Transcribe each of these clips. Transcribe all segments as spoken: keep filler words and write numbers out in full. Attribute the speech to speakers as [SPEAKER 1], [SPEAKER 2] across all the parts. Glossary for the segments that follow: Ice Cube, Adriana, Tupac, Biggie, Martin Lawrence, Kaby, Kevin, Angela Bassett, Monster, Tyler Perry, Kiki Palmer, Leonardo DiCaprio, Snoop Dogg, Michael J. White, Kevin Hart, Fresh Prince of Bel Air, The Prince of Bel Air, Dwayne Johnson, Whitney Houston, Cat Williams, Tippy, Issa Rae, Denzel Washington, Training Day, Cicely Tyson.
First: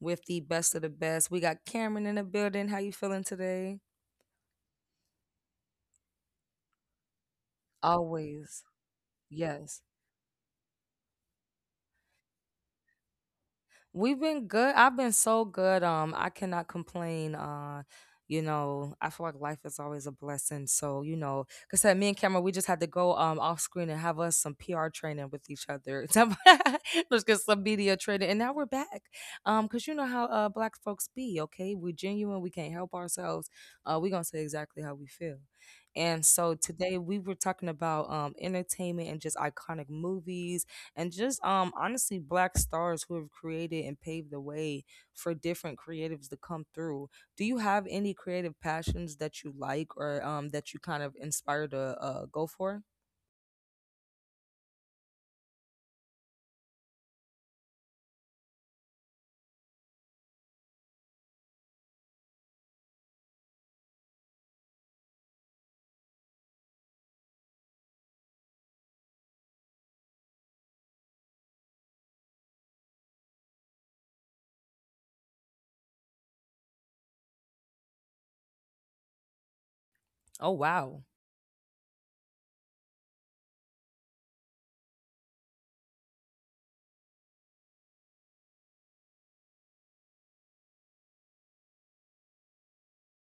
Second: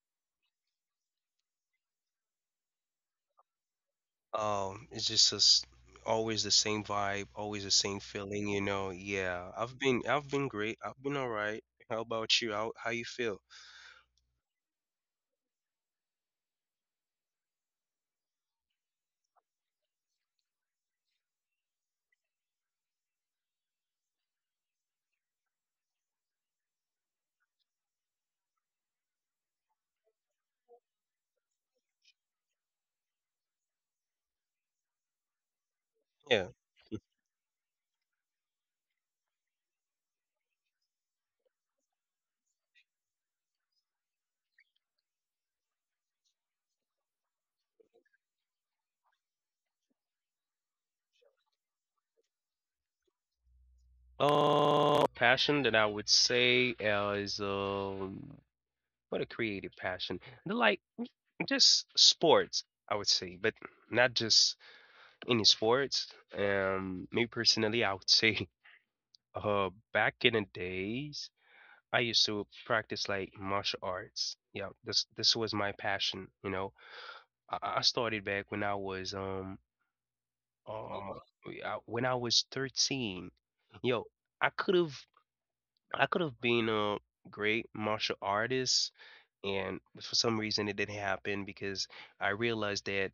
[SPEAKER 1] with the best of the best. We got Cameron in the building. How you feeling today?
[SPEAKER 2] Um, it's just a s— always the same vibe, always the same feeling, you
[SPEAKER 1] Always.
[SPEAKER 2] know. Yeah, I've
[SPEAKER 1] Yes.
[SPEAKER 2] been I've been great. I've been all right. How about you? How how you feel?
[SPEAKER 1] We've been good. I've been so good. Um, I cannot complain. Uh, you know, I feel like life is always a blessing. So, you know, because said me and Cameron, we just had to go um off screen and have us some P R training with each other. Some- Just get some media training. And now we're back. Um, because you know how uh black folks be, okay? We're genuine, we can't help ourselves. Uh, we gonna say exactly how we feel. And so
[SPEAKER 2] Yeah.
[SPEAKER 1] today we were talking about um entertainment and just iconic movies and just um honestly black stars who have created and paved the way for different creatives to come through. Do you have any creative passions that you like or um that you kind of inspire to uh go for?
[SPEAKER 2] Uh, passion that I would say uh, is um what a creative passion. The like just sports, I would say, but not just any sports. Um, me personally, I would say uh back in the days. I used to practice like martial arts. Yeah, this this was my passion. You know, I, I started back when I was um
[SPEAKER 1] Oh, wow.
[SPEAKER 2] uh I— when I was thirteen. Yo, I could have I could have been a great martial artist, and for some reason it didn't happen because I realized that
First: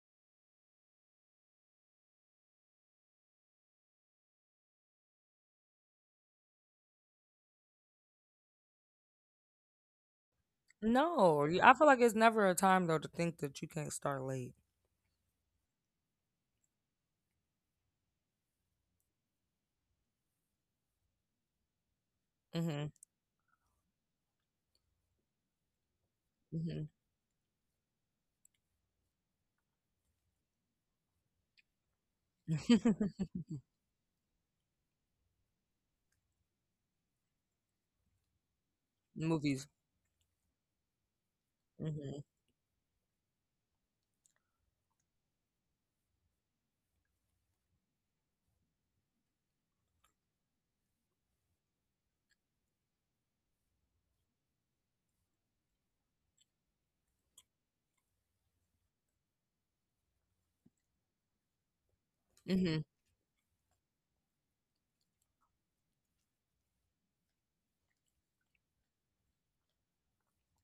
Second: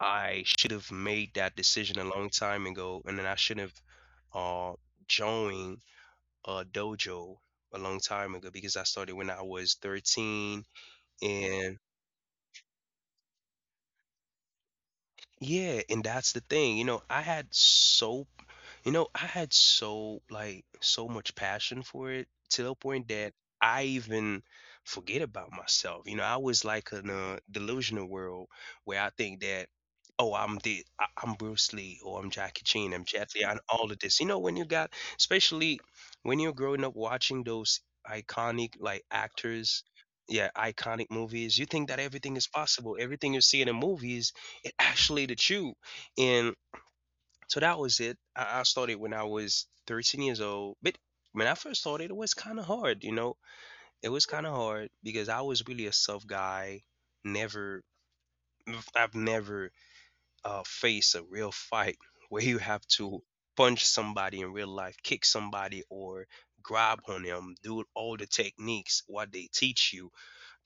[SPEAKER 2] I should have made that decision a long time ago, and then I shouldn't have uh joined a dojo a long time ago because I started when I was thirteen.
[SPEAKER 1] no you- I
[SPEAKER 2] And
[SPEAKER 1] feel like it's never a time though to think that you can't start late.
[SPEAKER 2] yeah, and that's the thing. You know, I had so, you know, I had so like so much passion for it to the
[SPEAKER 1] Mm-hmm.
[SPEAKER 2] point that I even forget about myself. You know, I was
[SPEAKER 1] Mm-hmm.
[SPEAKER 2] like in a delusional world where I think that, oh, I'm the I— I'm Bruce Lee, or I'm Jackie Chan, I'm Jet Li, and all of this. You know, when you got, especially when you're growing up watching those iconic like
[SPEAKER 1] Movies.
[SPEAKER 2] actors, yeah, iconic movies. You think that
[SPEAKER 1] Mm-hmm.
[SPEAKER 2] everything is possible. Everything you see in the movies actually the truth. And so that was it. I, I started when I was thirteen years old. But when I first started, it was kind of hard, you know? It was kind of hard because I was really a soft guy. Never, I've never uh, faced a real fight where you
[SPEAKER 1] Mm-hmm.
[SPEAKER 2] have to punch somebody in real life, kick somebody, or grab on them, do all the techniques, what they teach you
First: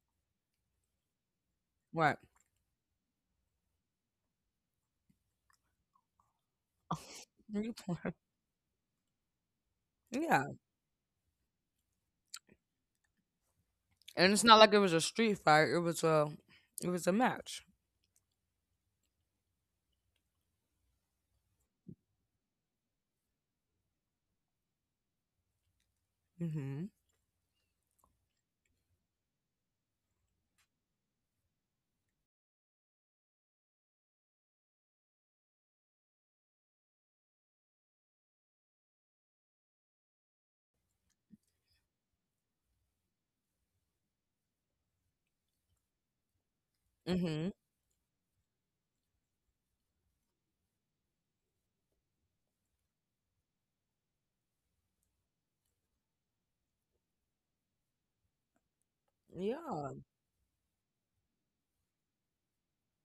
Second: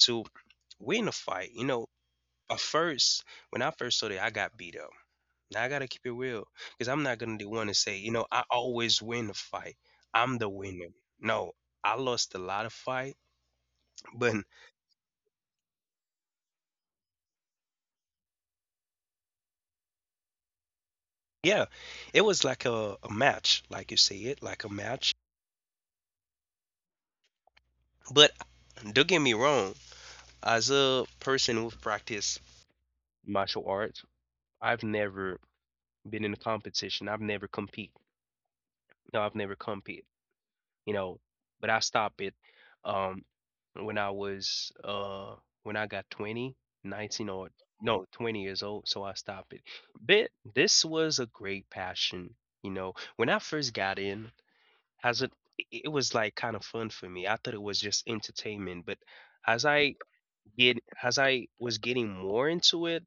[SPEAKER 2] to win a fight. You know,
[SPEAKER 1] Right.
[SPEAKER 2] at first, when I first started, I got beat up. Now I gotta keep it real because I'm not gonna be one
[SPEAKER 1] You
[SPEAKER 2] to say, you
[SPEAKER 1] playing.
[SPEAKER 2] know, I always win the fight. I'm
[SPEAKER 1] Yeah.
[SPEAKER 2] the winner. No, I lost a lot of fight,
[SPEAKER 1] And
[SPEAKER 2] but
[SPEAKER 1] it's not like it was a street fight, it was a it was a match.
[SPEAKER 2] yeah, it was like a, a match, like you say it, like a match.
[SPEAKER 1] Mm-hmm.
[SPEAKER 2] But don't get me wrong, as a person who practice martial arts, I've never been in a competition. I've never compete. No, I've never compete. You know, but I stopped it um when I was uh when I got twenty, nineteen, or
[SPEAKER 1] Mm-hmm.
[SPEAKER 2] no, twenty years old, so I stopped it. But this was a great passion, you know. When I first got in, as it it was like kind of fun for me. I thought it was just entertainment, but as I
[SPEAKER 1] Yeah.
[SPEAKER 2] get as I was getting more into it,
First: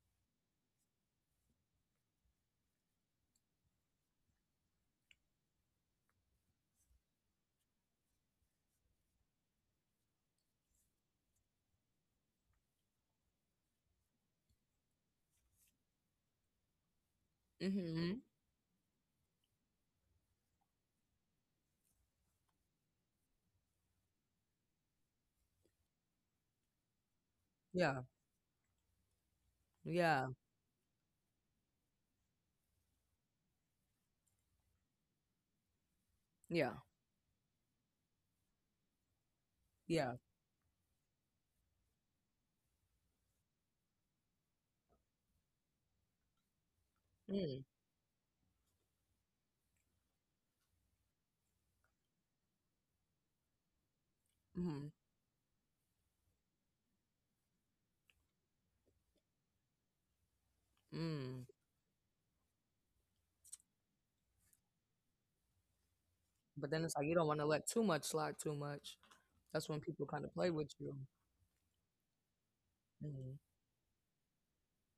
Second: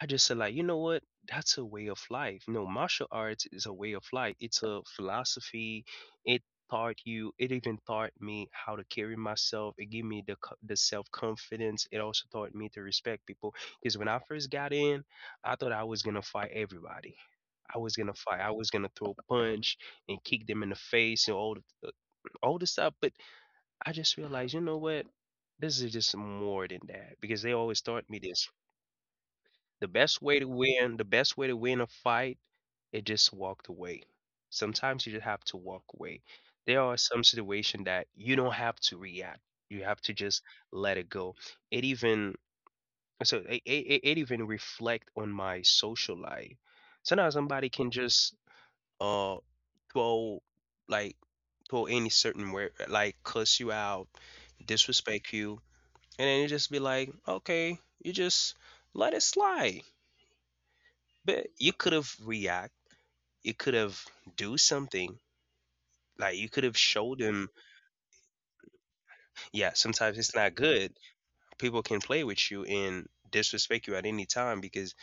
[SPEAKER 2] I just said like, you know what? That's a way of life. You know, martial arts is a way of life. It's a philosophy. It taught you. It even taught me how to carry myself. It gave me the co— the self confidence. It also taught me to respect people. Because when I first got in, I thought I was gonna fight everybody. I was gonna
[SPEAKER 1] Mm-hmm.
[SPEAKER 2] fight. I was gonna throw punch and kick them in the face and all the uh, all this stuff. But I just realized, you know what? This is just more than that because they always
[SPEAKER 1] Yeah,
[SPEAKER 2] taught me this. The best
[SPEAKER 1] yeah,
[SPEAKER 2] way to win, the best way to win a fight is just walked away. Sometimes you just have to walk away.
[SPEAKER 1] yeah,
[SPEAKER 2] There are some situation that you don't have to react. You have to
[SPEAKER 1] yeah.
[SPEAKER 2] just let it go. It even so it, it, it it even reflect on my social life. Sometimes
[SPEAKER 1] Mm,
[SPEAKER 2] somebody can just uh throw like throw any certain word like cuss you out,
[SPEAKER 1] mm,
[SPEAKER 2] disrespect you, and then you just be like, okay, you just let it slide. But
[SPEAKER 1] mm.
[SPEAKER 2] you could have react. You could have do something. Like you could
[SPEAKER 1] But
[SPEAKER 2] have
[SPEAKER 1] then it's like you
[SPEAKER 2] showed
[SPEAKER 1] don't want to
[SPEAKER 2] them,
[SPEAKER 1] let too much slide too much. That's
[SPEAKER 2] yeah,
[SPEAKER 1] when people
[SPEAKER 2] sometimes
[SPEAKER 1] kind
[SPEAKER 2] it's
[SPEAKER 1] of play
[SPEAKER 2] not
[SPEAKER 1] with
[SPEAKER 2] good.
[SPEAKER 1] you.
[SPEAKER 2] People can play with you and
[SPEAKER 1] Hmm.
[SPEAKER 2] disrespect you at any time because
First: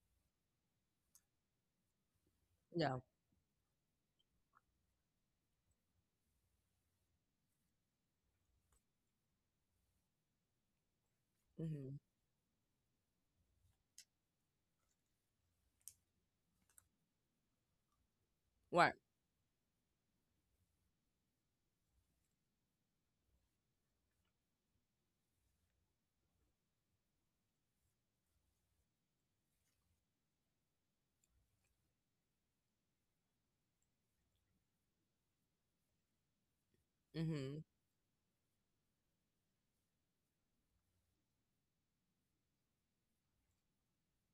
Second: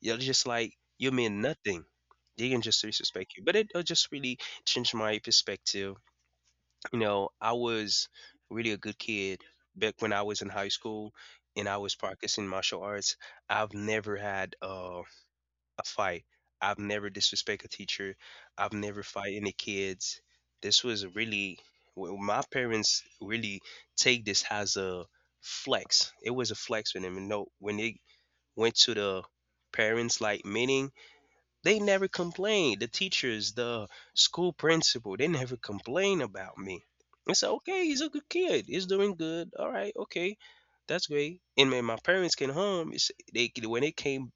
[SPEAKER 2] you're just like you mean nothing. They can just
[SPEAKER 1] Yeah.
[SPEAKER 2] disrespect you. But it, it just really changed my perspective. You know, I was really a good kid back when I was in high school and I was
[SPEAKER 1] Hmm.
[SPEAKER 2] practicing martial arts. I've never had um fight. I've never disrespect a teacher. I've
[SPEAKER 1] Right.
[SPEAKER 2] never fight any kids. This was really well, my parents really take this as a flex. It was a flex for them. And no, when they went to the parents like meeting, they never complained. The teachers, the school principal, they never complained about me. It's
[SPEAKER 1] Hmm.
[SPEAKER 2] okay. He's a good kid. He's doing good. All right. Okay, that's great. And when my parents came home, it's, they when they came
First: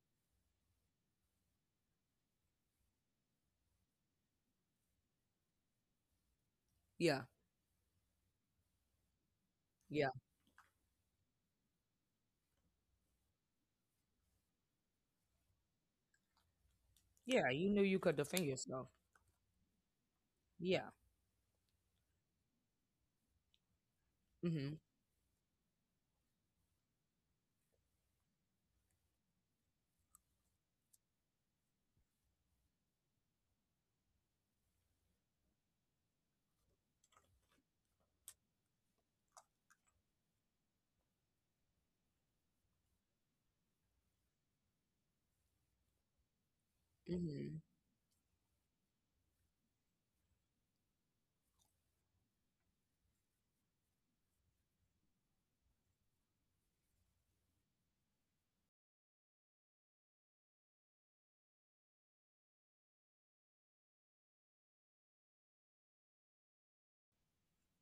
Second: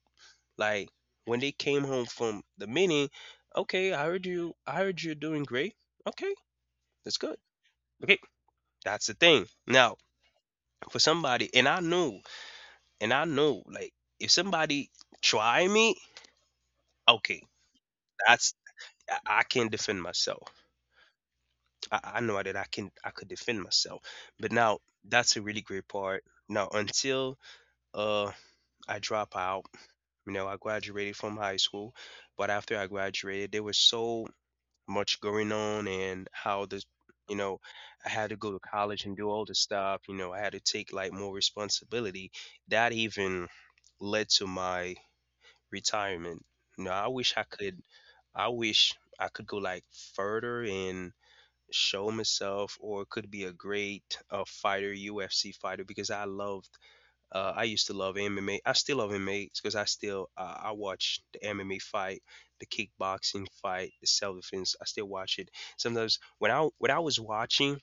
[SPEAKER 2] like when they came home from the meeting, okay, I heard you, I heard you're doing great. Okay, that's
[SPEAKER 1] Yeah.
[SPEAKER 2] good. Okay, that's the thing. Now,
[SPEAKER 1] Yeah.
[SPEAKER 2] for somebody, and I know, and I know, like if somebody try me, okay,
[SPEAKER 1] Yeah. You knew you could defend
[SPEAKER 2] that's
[SPEAKER 1] yourself.
[SPEAKER 2] I I can defend myself.
[SPEAKER 1] Yeah.
[SPEAKER 2] I, I know that I can I could defend myself. But
[SPEAKER 1] Hmm.
[SPEAKER 2] now that's a really great part. Now until uh I drop out, you know, I graduated from high school, but after I graduated, there was so much going on and how this you know I had to go to college and do all this stuff. You know, I had to take like more responsibility that even led to my retirement. You know, i wish i
[SPEAKER 1] Hmm.
[SPEAKER 2] could I wish I could go like further and show myself or could be a great uh, fighter UFC fighter because I loved uh, I used to love M M A. I still love M M A because I still uh, I watch the M M A fight, the kickboxing fight, the self defense. I still watch it sometimes. When I when I was watching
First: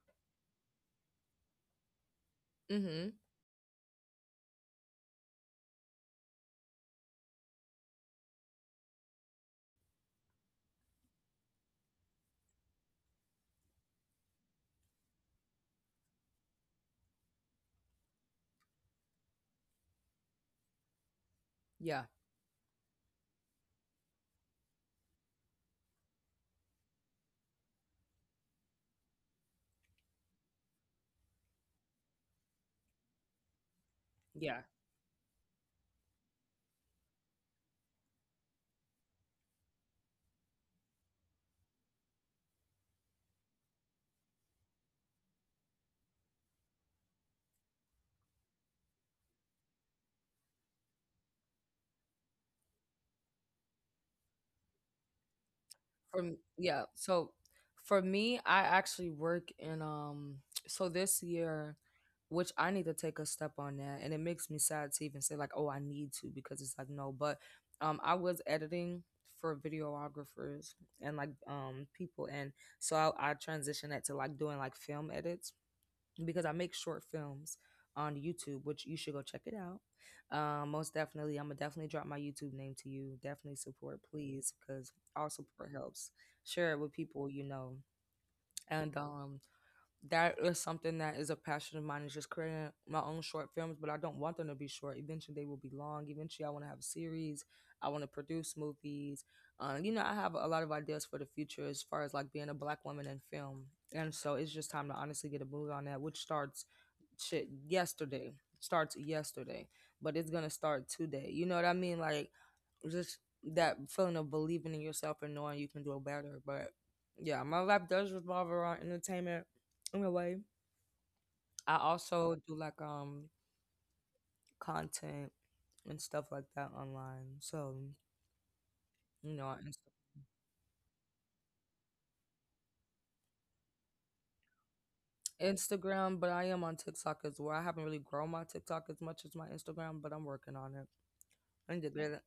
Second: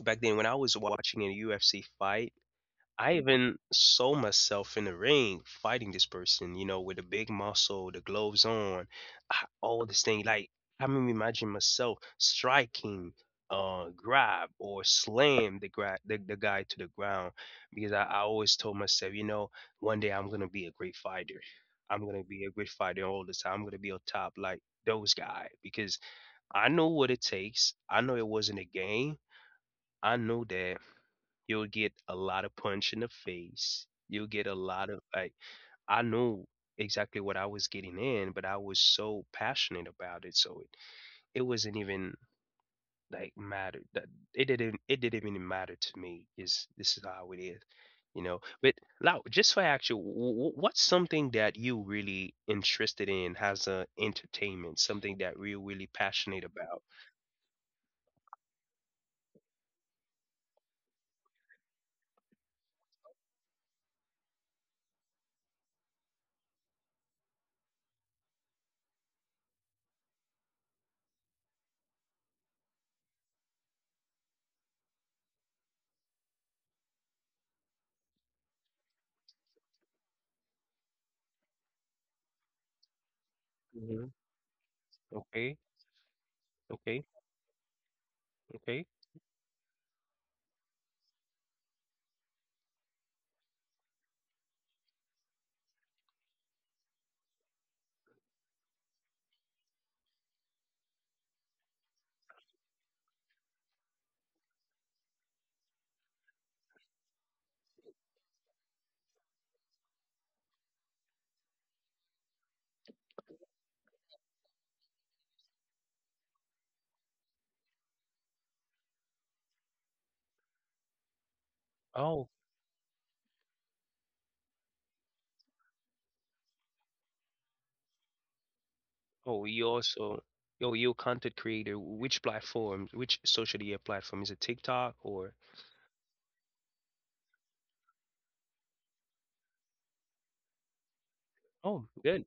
[SPEAKER 2] back then, when I was watching a U F C fight,
[SPEAKER 1] Hmm.
[SPEAKER 2] I even saw myself in the ring fighting this person, you know, with a big muscle, the gloves on, ah, all this thing. Like, I mean, imagine myself striking, uh, grab or slam the, gra— the the guy to the ground because I, I always told myself, you know, one day I'm gonna be a great fighter.
[SPEAKER 1] Yeah.
[SPEAKER 2] I'm gonna be a great fighter all the time. I'm gonna be on top like those guys because I know what it takes. I know it wasn't a game. I know that you'll get a lot of punch in the face. You'll get a
[SPEAKER 1] Yeah.
[SPEAKER 2] lot of like I knew exactly what I was getting in, but I was so passionate about it, so it it wasn't even like matter that it didn't it didn't even matter to me. Is this is how it is, you know? But now, just for actual, wh— wh— what's something that you really interested in as a entertainment? Something that we're really
[SPEAKER 1] From
[SPEAKER 2] passionate
[SPEAKER 1] yeah,
[SPEAKER 2] about?
[SPEAKER 1] so for me, I actually work in um so this year, which I need to take a step on that, and it makes me sad to even say like, oh, I need to because it's like no, but um I was editing for videographers and like um people and so I, I transitioned that to like doing like film edits because I make short films on YouTube, which you should go check it out. Um, most definitely, I'm gonna definitely drop my YouTube name to you. Definitely support,
[SPEAKER 2] Hmm.
[SPEAKER 1] please, because all
[SPEAKER 2] Okay,
[SPEAKER 1] support helps. Share it with
[SPEAKER 2] okay,
[SPEAKER 1] people you know,
[SPEAKER 2] okay.
[SPEAKER 1] and um, that is something that is a passion of mine is just creating my own short films, but I don't want them to be short. Eventually they will be long. Eventually I want to have a series. I want to produce movies. uh, you know, I have a lot of ideas for the future as far as like being a black woman in film, and so it's just time to honestly get a move on that, which starts shit yesterday. Starts yesterday. But it's gonna start today, you know what I mean? Like, just that feeling of believing in yourself and knowing you can do better. But yeah, my life does revolve around entertainment in a way. I also do like um content and stuff like that online. So you
[SPEAKER 2] Oh,
[SPEAKER 1] know, on
[SPEAKER 2] you
[SPEAKER 1] Inst-
[SPEAKER 2] also, oh, you content creator. Which platform? Which social media platform? Is it TikTok or?
[SPEAKER 1] Instagram, but I am on TikTok as well. I haven't really grown my TikTok as much as my Instagram, but I'm working on it. I need
[SPEAKER 2] Oh,
[SPEAKER 1] to get it.
[SPEAKER 2] good.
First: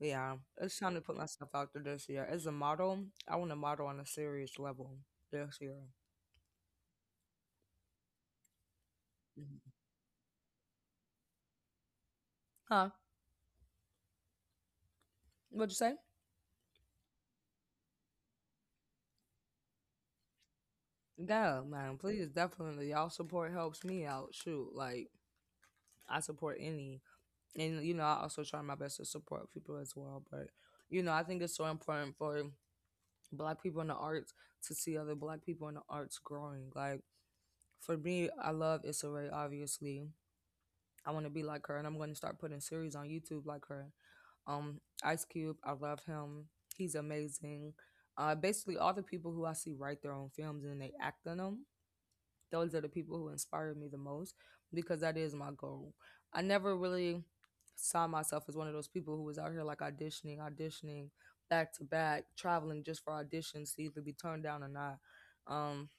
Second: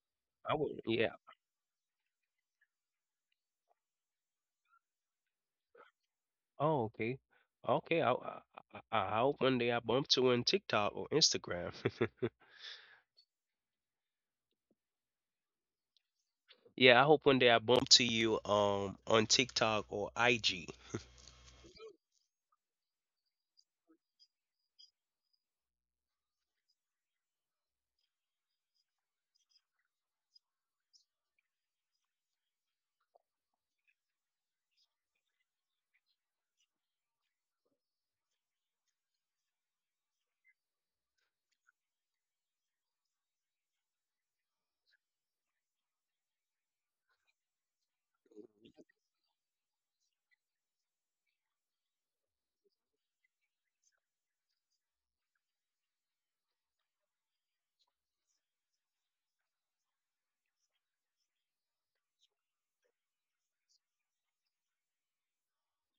[SPEAKER 1] Yeah,
[SPEAKER 2] I
[SPEAKER 1] it's
[SPEAKER 2] would.
[SPEAKER 1] time to
[SPEAKER 2] Yeah.
[SPEAKER 1] put myself out there this year. As a model, I want to model on a serious level this year.
[SPEAKER 2] Oh, okay. Okay. I I, I I hope one
[SPEAKER 1] Mhm.
[SPEAKER 2] day I bump to you on TikTok or Instagram.
[SPEAKER 1] Huh? What'd you say?
[SPEAKER 2] Yeah, I hope one day I bump to you um on TikTok or I G.
[SPEAKER 1] Yeah, man. Please, definitely, y'all support helps me out. Shoot, like I support any, and you know I also try my best to support people as well. But you know, I think it's so important for black people in the arts to see other black people in the arts growing. Like for me, I love Issa Rae, obviously. I want to be like her, and I'm going to start putting series on YouTube like her. Um, Ice Cube, I love him. He's amazing. uh basically all the people who I see write their own films and they act in them. Those are the people who inspire me the most, because that is my goal. I never really saw myself as one of those people who was out here like auditioning, auditioning back to back, traveling just for auditions to either be turned down or not. Um,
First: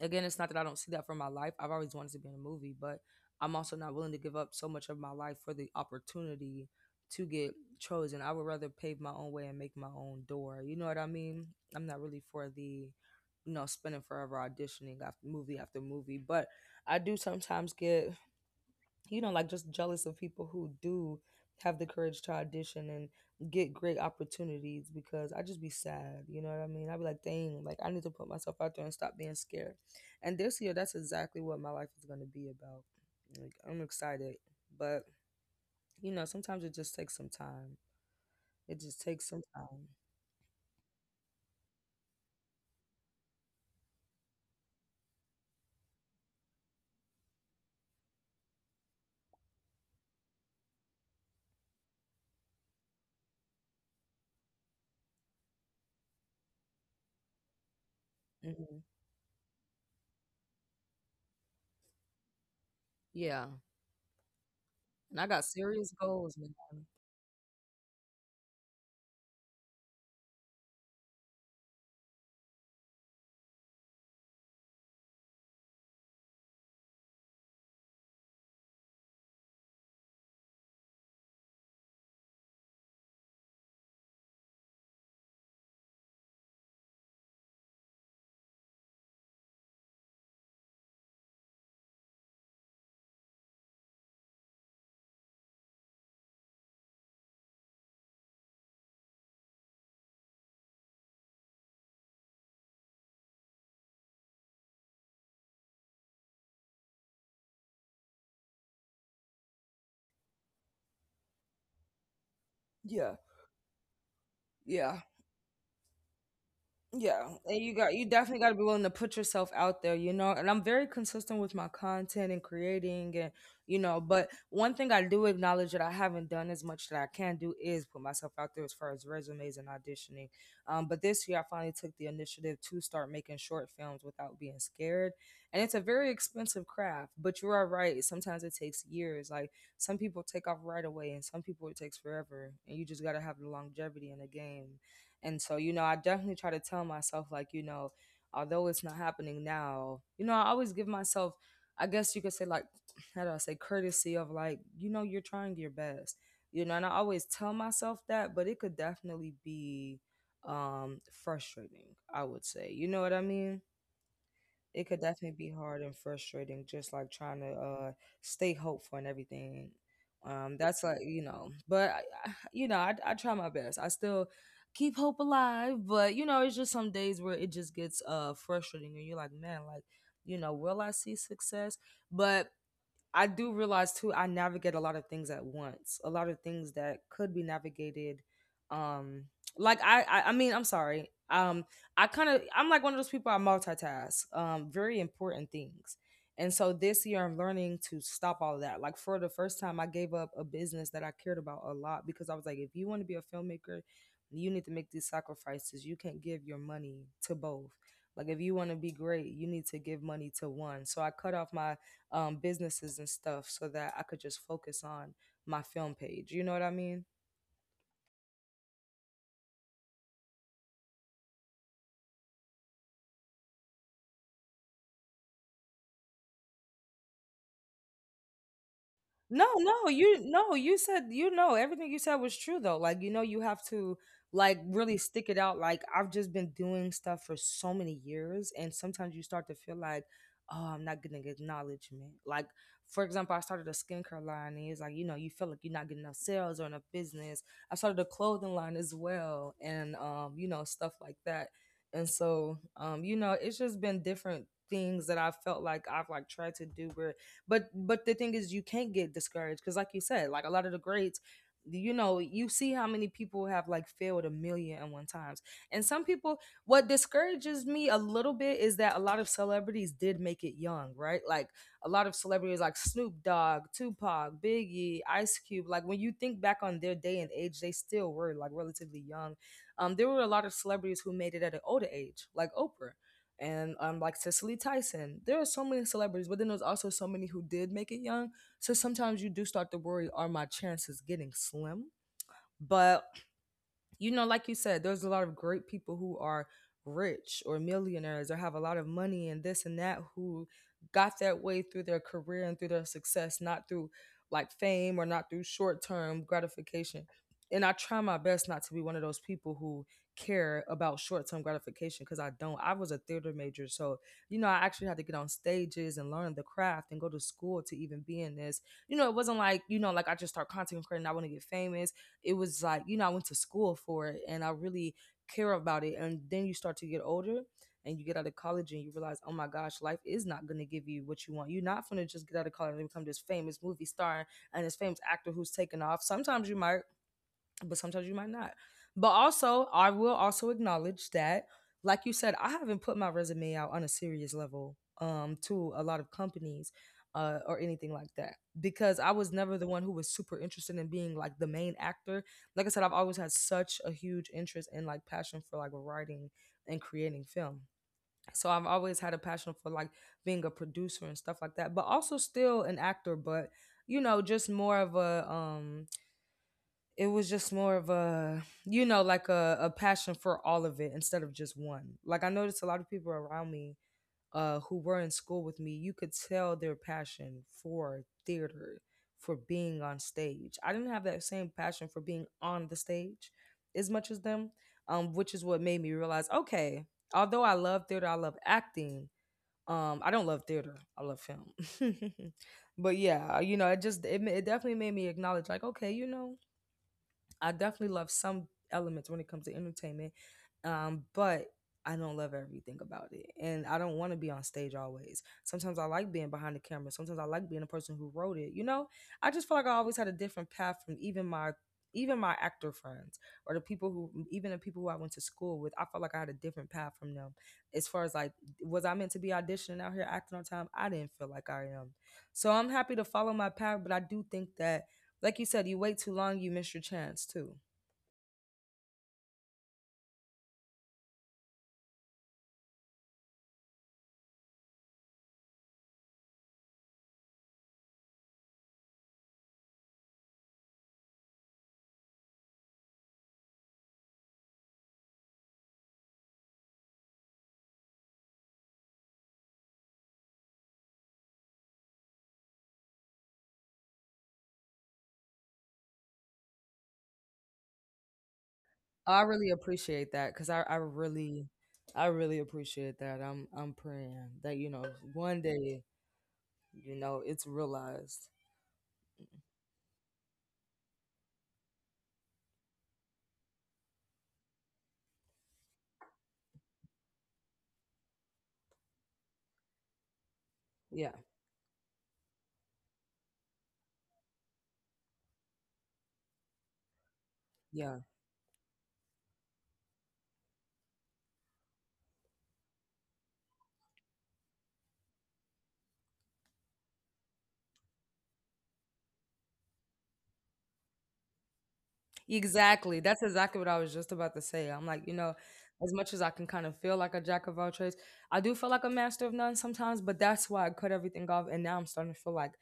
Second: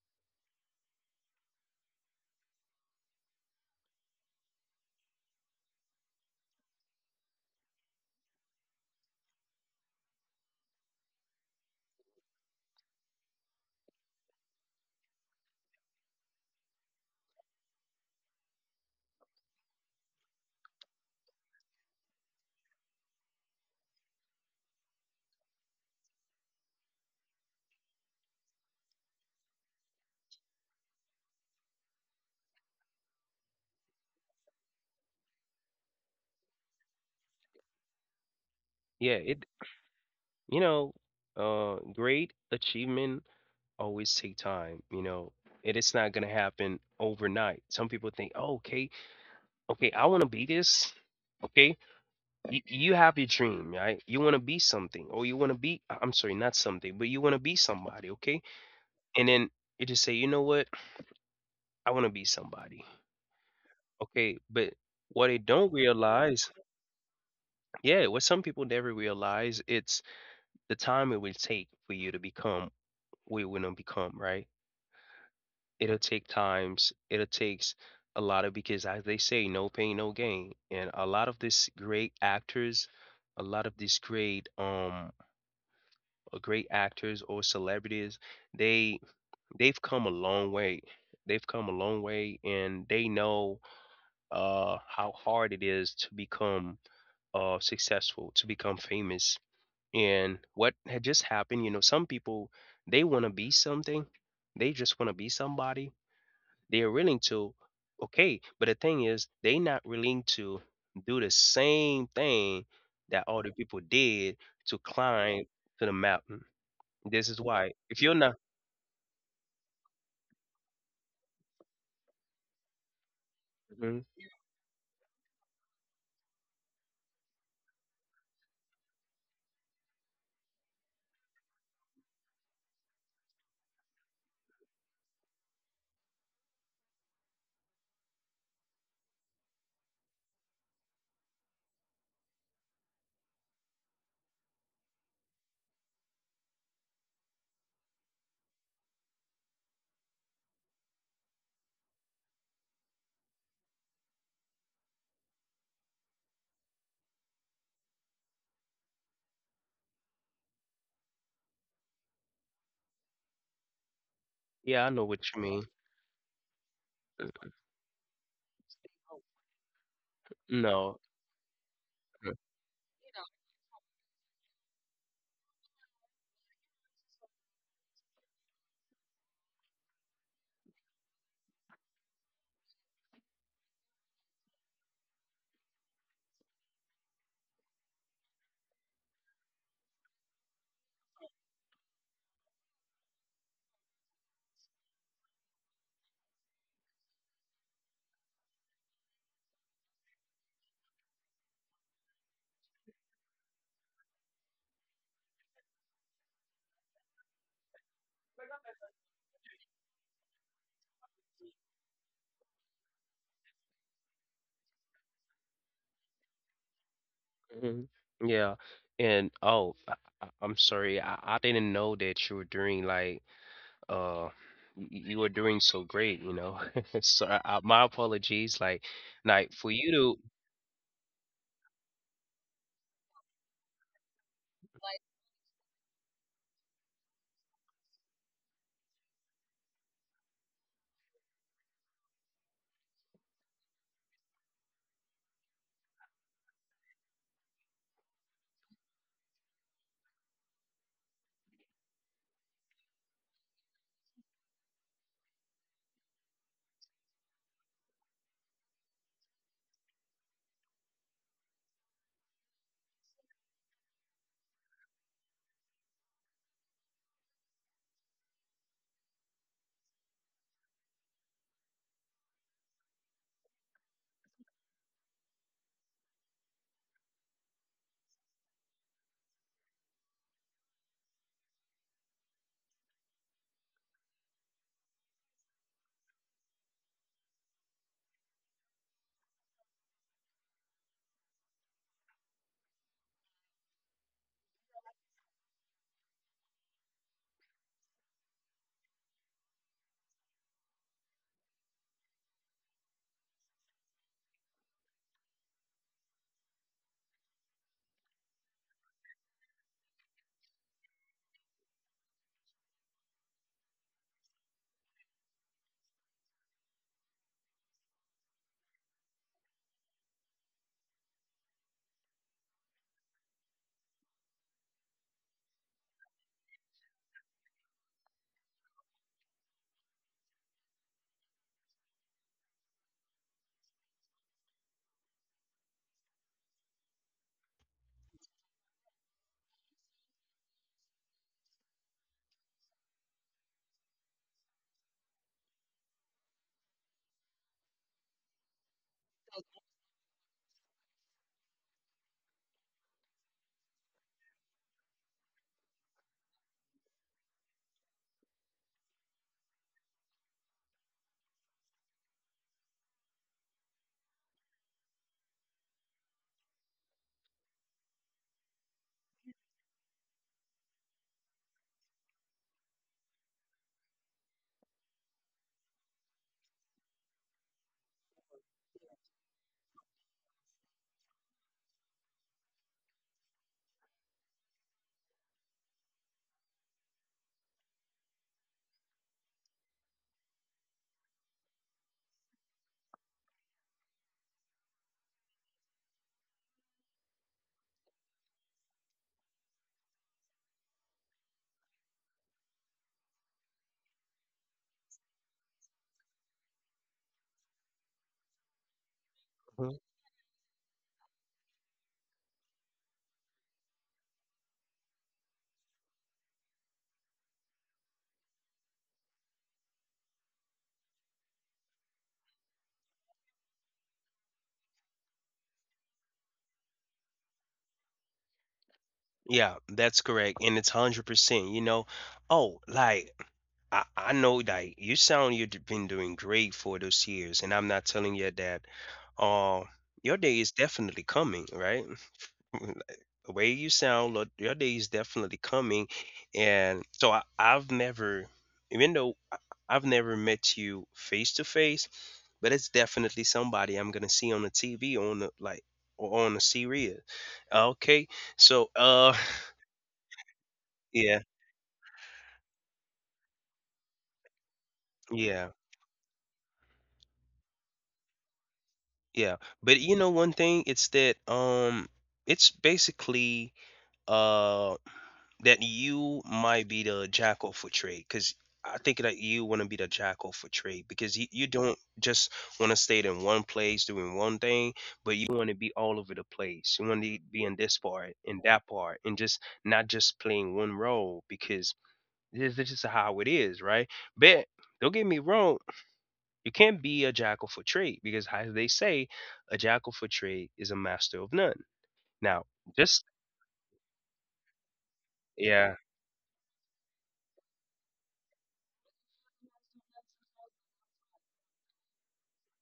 [SPEAKER 1] again, it's not that I don't see that for my life. I've always wanted to be in a movie, but I'm also not willing to give up so much of my life for the opportunity to get chosen. I would rather pave my own way and make my own door. You know what I mean? I'm not really for the you know spending forever auditioning after movie after movie, but I do sometimes get you know, like just jealous of people who do have the courage to audition and get great opportunities, because I just be sad, you know what I mean? I'd be like, dang, like I need to put myself out there and stop being scared. And this year, that's exactly what my life is going to be about. Like, I'm excited, but you know, sometimes it just takes some time. It just
[SPEAKER 2] Yeah,
[SPEAKER 1] takes some
[SPEAKER 2] it
[SPEAKER 1] time.
[SPEAKER 2] you know, uh great achievement always take time, you know. It is not gonna happen overnight. Some people think, oh, okay, okay, I want to be this. Okay, you, you have your dream, right? You want to be something, or you want to be, I— I'm sorry, not something, but you want to be somebody, okay?
[SPEAKER 1] Hmm.
[SPEAKER 2] And then you just say, you know what? I want to be somebody,
[SPEAKER 1] Yeah.
[SPEAKER 2] okay? But
[SPEAKER 1] And I
[SPEAKER 2] what they
[SPEAKER 1] got
[SPEAKER 2] don't
[SPEAKER 1] serious goals,
[SPEAKER 2] realize,
[SPEAKER 1] man.
[SPEAKER 2] yeah, what some people never realize, it's the time it will take for you to become what you want to become, right? It'll take times, it'll takes a lot of because as they say, no pain, no gain. And a lot of these great actors, a lot of these great um uh, great actors or celebrities, they they've come a long way. They've come a long way and they know uh how hard it is to become uh successful, to become famous. And what had just happened, you know, some people they want to be something. They just want to be somebody they're willing to, okay, but the thing is, they not willing to do the same thing
[SPEAKER 1] Yeah.
[SPEAKER 2] that other people did to
[SPEAKER 1] Yeah.
[SPEAKER 2] climb to the mountain.
[SPEAKER 1] Yeah,
[SPEAKER 2] This is
[SPEAKER 1] and
[SPEAKER 2] why.
[SPEAKER 1] you got
[SPEAKER 2] If
[SPEAKER 1] you
[SPEAKER 2] you're not,
[SPEAKER 1] definitely got to be willing to put yourself out there, you know. And I'm very consistent with my content and creating, and you know.
[SPEAKER 2] mhm.
[SPEAKER 1] But one thing I do acknowledge that I haven't done as much that I can do is put myself out there as far as resumes and auditioning. Um, but this year I finally took the initiative to start making short films without being scared. And it's a very expensive craft, but you are right. Sometimes it takes years. Like some people take off right away, and some people it takes forever. And you just got to have the longevity in the game. And so, you know, I definitely try to tell myself, like, you know, although it's not happening now, you know, I always give myself, I guess you could say, like, how do I say, courtesy of, like, you know, you're trying your best, you know, and I always tell myself that, but it could definitely be um frustrating, I would say. You know what I mean?
[SPEAKER 2] Yeah,
[SPEAKER 1] It
[SPEAKER 2] I
[SPEAKER 1] could
[SPEAKER 2] know what
[SPEAKER 1] definitely
[SPEAKER 2] you
[SPEAKER 1] be
[SPEAKER 2] mean.
[SPEAKER 1] hard and frustrating, just like trying to uh stay hopeful and everything. Um that's
[SPEAKER 2] No.
[SPEAKER 1] like, you know, but I, I, you know, I I try my best. I still keep hope alive, but you know, it's just some days where it just gets uh frustrating and you're like, man, like, you know, will I see success? But I do realize too, I navigate a lot of things at once, a lot of things that could be navigated. Um, like I, I, I mean, I'm sorry. Um, I kind of, I'm like one of those people. I multitask. Um, very important things. And so this year, I'm learning to stop all of that. Like for the first time, I gave up a business that I cared about a lot, because I was like, if you want to be a filmmaker, you need to make these sacrifices. You can't give your money to both. Like if you want to be great, you need to give money to one. So I cut off my um, businesses and stuff so that I could just focus on my film page. You know what I mean?
[SPEAKER 2] Mhm. Yeah. And oh, I, I- I'm sorry. I, I didn't know that you were doing like uh y— you were doing so great, you know. So I, I- my apologies like
[SPEAKER 1] No,
[SPEAKER 2] like for
[SPEAKER 1] no,
[SPEAKER 2] you to.
[SPEAKER 1] you no, you said you know everything you said was true though. Like you know you have to like really stick it out. Like I've just been doing stuff for so many years, and sometimes you start to feel like oh, I'm not getting acknowledgement. Like for example, I started a skincare line, and it's like, you know, you feel like you're not getting enough sales or enough business. I started a clothing line as well, and um, you know, stuff like that. And so um, you know, it's just been different things that I felt like I've like tried to do where but but the thing is, you can't get discouraged because, like you said, like a lot of the grades, you know, you see how many people have like failed a million and one times, and some people. What discourages me a little bit is that a lot of celebrities did make it young, right? Like a lot of celebrities like Snoop Dogg, Tupac, Biggie, Ice Cube. Like when you think back on their day and age, they still were like relatively young. Um, there were a lot of celebrities who made it at an older age, like Oprah and um like Cicely Tyson. There are so many celebrities, but then there's also so many who did make it young. So sometimes you do start to worry, are my chances getting slim? But you know, like you said, there's a lot of great people who are rich or millionaires or have a lot of money and this and that who got that way through their career and through their success, not through like fame or not through short term gratification. And I try my best not to be one of those people who care about short term gratification because I don't. I was a theater major. So, you know, I actually had to get on stages and learn the craft and go to school to even be in this. You know, it wasn't like, you know, like I just start content creating, I want to get famous. It was like, you know, I went to school for it and I really care about it. And then you start to get older and you get out of college and you realize, oh my gosh, life is not going to give you what you want. You're not going to just get out of college and become this famous movie star and this famous actor who's taken off. Sometimes you might, but sometimes you might not. But also, I will also acknowledge that, like you said, I haven't put my resume out on a serious level, um, to a lot of companies, uh, or anything like that, because I was never the one who was super interested in being like the main actor. Like I said, I've always had such a huge interest and like passion for like writing and creating film. So I've always had a passion for like being a producer and stuff like that, but also still an actor. But you know, just more of a um it was just more of a you know, like a, a passion for all of it instead of just one. Like I noticed a lot of people around me, uh, who were in school with me, you could tell their passion for theater, for being on stage. I didn't have that same passion for being on the stage as much as them. Um, which is what made me realize, okay, although I love theater, I love acting, um, I don't love theater, I love film. But yeah, you know, it just it, ma- it definitely made me acknowledge, like, okay, you know, I definitely love some elements when it comes to entertainment, um, but I don't love everything about it, and I don't want to be on stage always. Sometimes I like being behind the camera. Sometimes I like being the person who wrote it. You know, I just feel like I always had a different path from even my even my actor friends, or the people who, even the people who I went to school with. I felt like I had a different path from them. As far as like, was I meant to be auditioning out here acting on time? I didn't feel like I am. So I'm happy to follow my path, but I do think that, like you said, you wait too long, you miss your chance too.
[SPEAKER 2] Yeah, that's correct, and it's one hundred percent, you know? Oh, like, I I know, like, you sound you've been doing great for those years, and I'm not telling you that, uh, your day is definitely coming, right? The way you sound, look, your day is definitely coming, and so I I've never even though I I've never met you face to face, but it's definitely somebody I'm gonna see on the T V on the, like, or on the series. Okay, so,
[SPEAKER 1] Oh,
[SPEAKER 2] uh
[SPEAKER 1] I really appreciate that because I, I
[SPEAKER 2] Yeah,
[SPEAKER 1] really, I really appreciate that. I'm, I'm praying that, you know, one
[SPEAKER 2] yeah,
[SPEAKER 1] day, you know, it's realized.
[SPEAKER 2] yeah. But you know one thing, it's that um it's basically uh that you might be the jackal for trade because I think that you want to be the jackal for trade
[SPEAKER 1] Yeah,
[SPEAKER 2] because you, you don't just want to stay in one place doing one thing, but you want to be all over the place. You want to be in this
[SPEAKER 1] yeah,
[SPEAKER 2] part, in that part, and just not just playing one role because this, this is how it is, right? But don't get me wrong, you can't be a jackal for trade because, as they say, a jackal for trade is a master of none. Now,
[SPEAKER 1] exactly.
[SPEAKER 2] just
[SPEAKER 1] That's exactly what I was just about to say. I'm like, you know,
[SPEAKER 2] yeah,
[SPEAKER 1] as much as I can kind of feel like a jack of all trades, I do feel like a master of none sometimes. But that's why I cut everything off, and now I'm starting to feel like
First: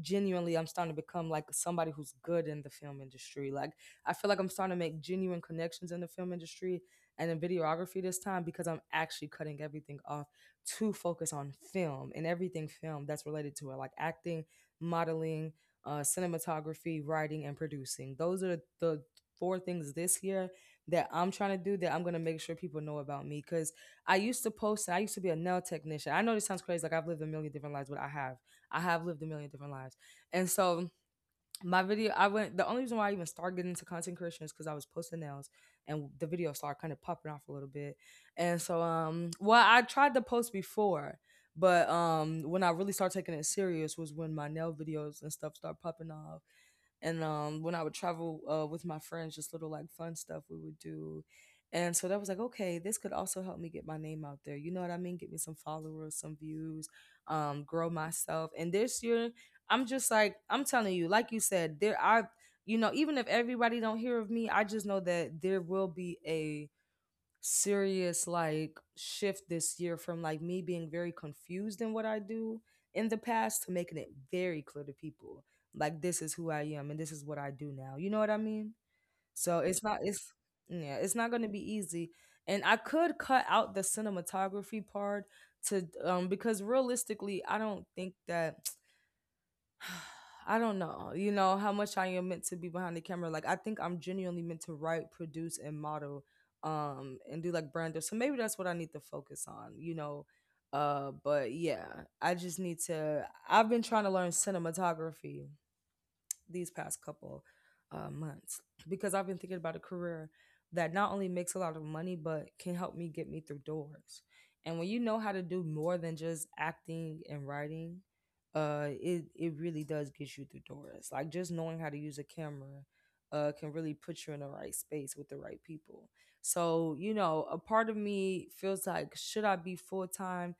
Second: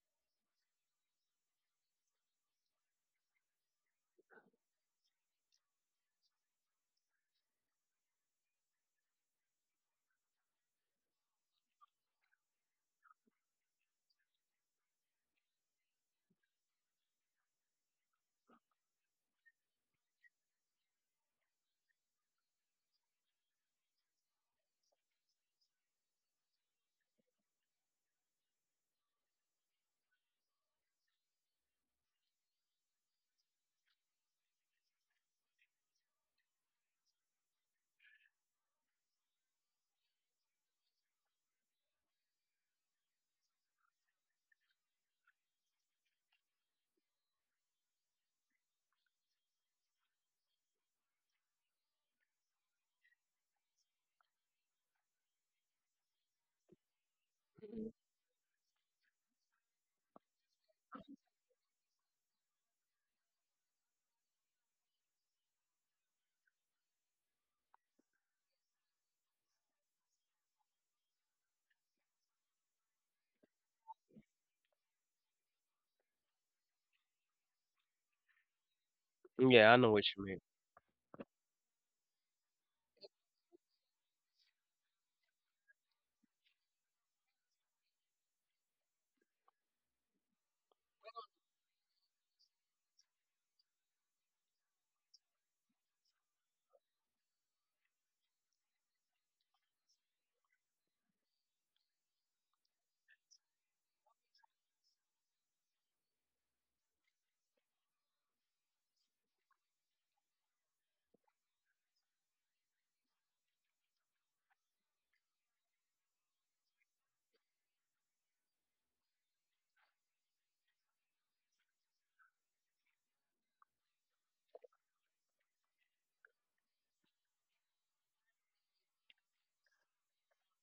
[SPEAKER 1] genuinely I'm starting to become like somebody who's good in the film industry. Like I feel like I'm starting to make genuine connections in the film industry and in videography this time because I'm actually cutting everything off to focus on film and everything film that's related to it, like acting, modeling, uh, cinematography, writing, and producing. Those are the four things this year that I'm trying to do that I'm gonna make sure people know about me, because I used to post and I used to be a nail technician. I know this sounds crazy, like I've lived a million different lives, but I have. I have lived a million different lives. And so my video, I went, the only reason why I even started getting into content creation is because I was posting nails and the video started kind of popping off a little bit. And so, um, well, I tried to post before, but um, when I really started taking it serious was when my nail videos and stuff started popping off. And um when I would travel, uh with my friends, just little like fun stuff we would do. And so that was like, okay, this could also help me get my name out there, you know what I mean, get me some followers, some views, um grow myself. And this year, I'm just like, I'm telling you, like you said, there are, you know, even if everybody don't hear of me, I just know that there will be a serious like shift this year from like me being very confused in what I do in the past to making it very clear to people, like, this is who I am and this is what I do now. You know what I mean? So
[SPEAKER 2] yeah, I
[SPEAKER 1] it's
[SPEAKER 2] know
[SPEAKER 1] not
[SPEAKER 2] what you
[SPEAKER 1] it's
[SPEAKER 2] mean.
[SPEAKER 1] yeah, it's not going to be easy. And I could cut out the cinematography part to um because realistically, I don't think that I don't know, you know, how much I am meant to be behind the camera. Like I think I'm genuinely meant to write, produce, and model, um, and do like brand. Deals. So maybe that's what I need to focus on, you know. Uh, but yeah, I just need to. I've been trying to learn cinematography these past couple, uh, months, because I've been thinking about a career that not only makes a lot of money but can help me get me through doors. And when you know how to do more than just acting and writing, uh, it it really does get you through doors. Like just knowing how to use a camera, uh, can really put you in the right space with the right people. So you know, a part of me feels like, should I be full time?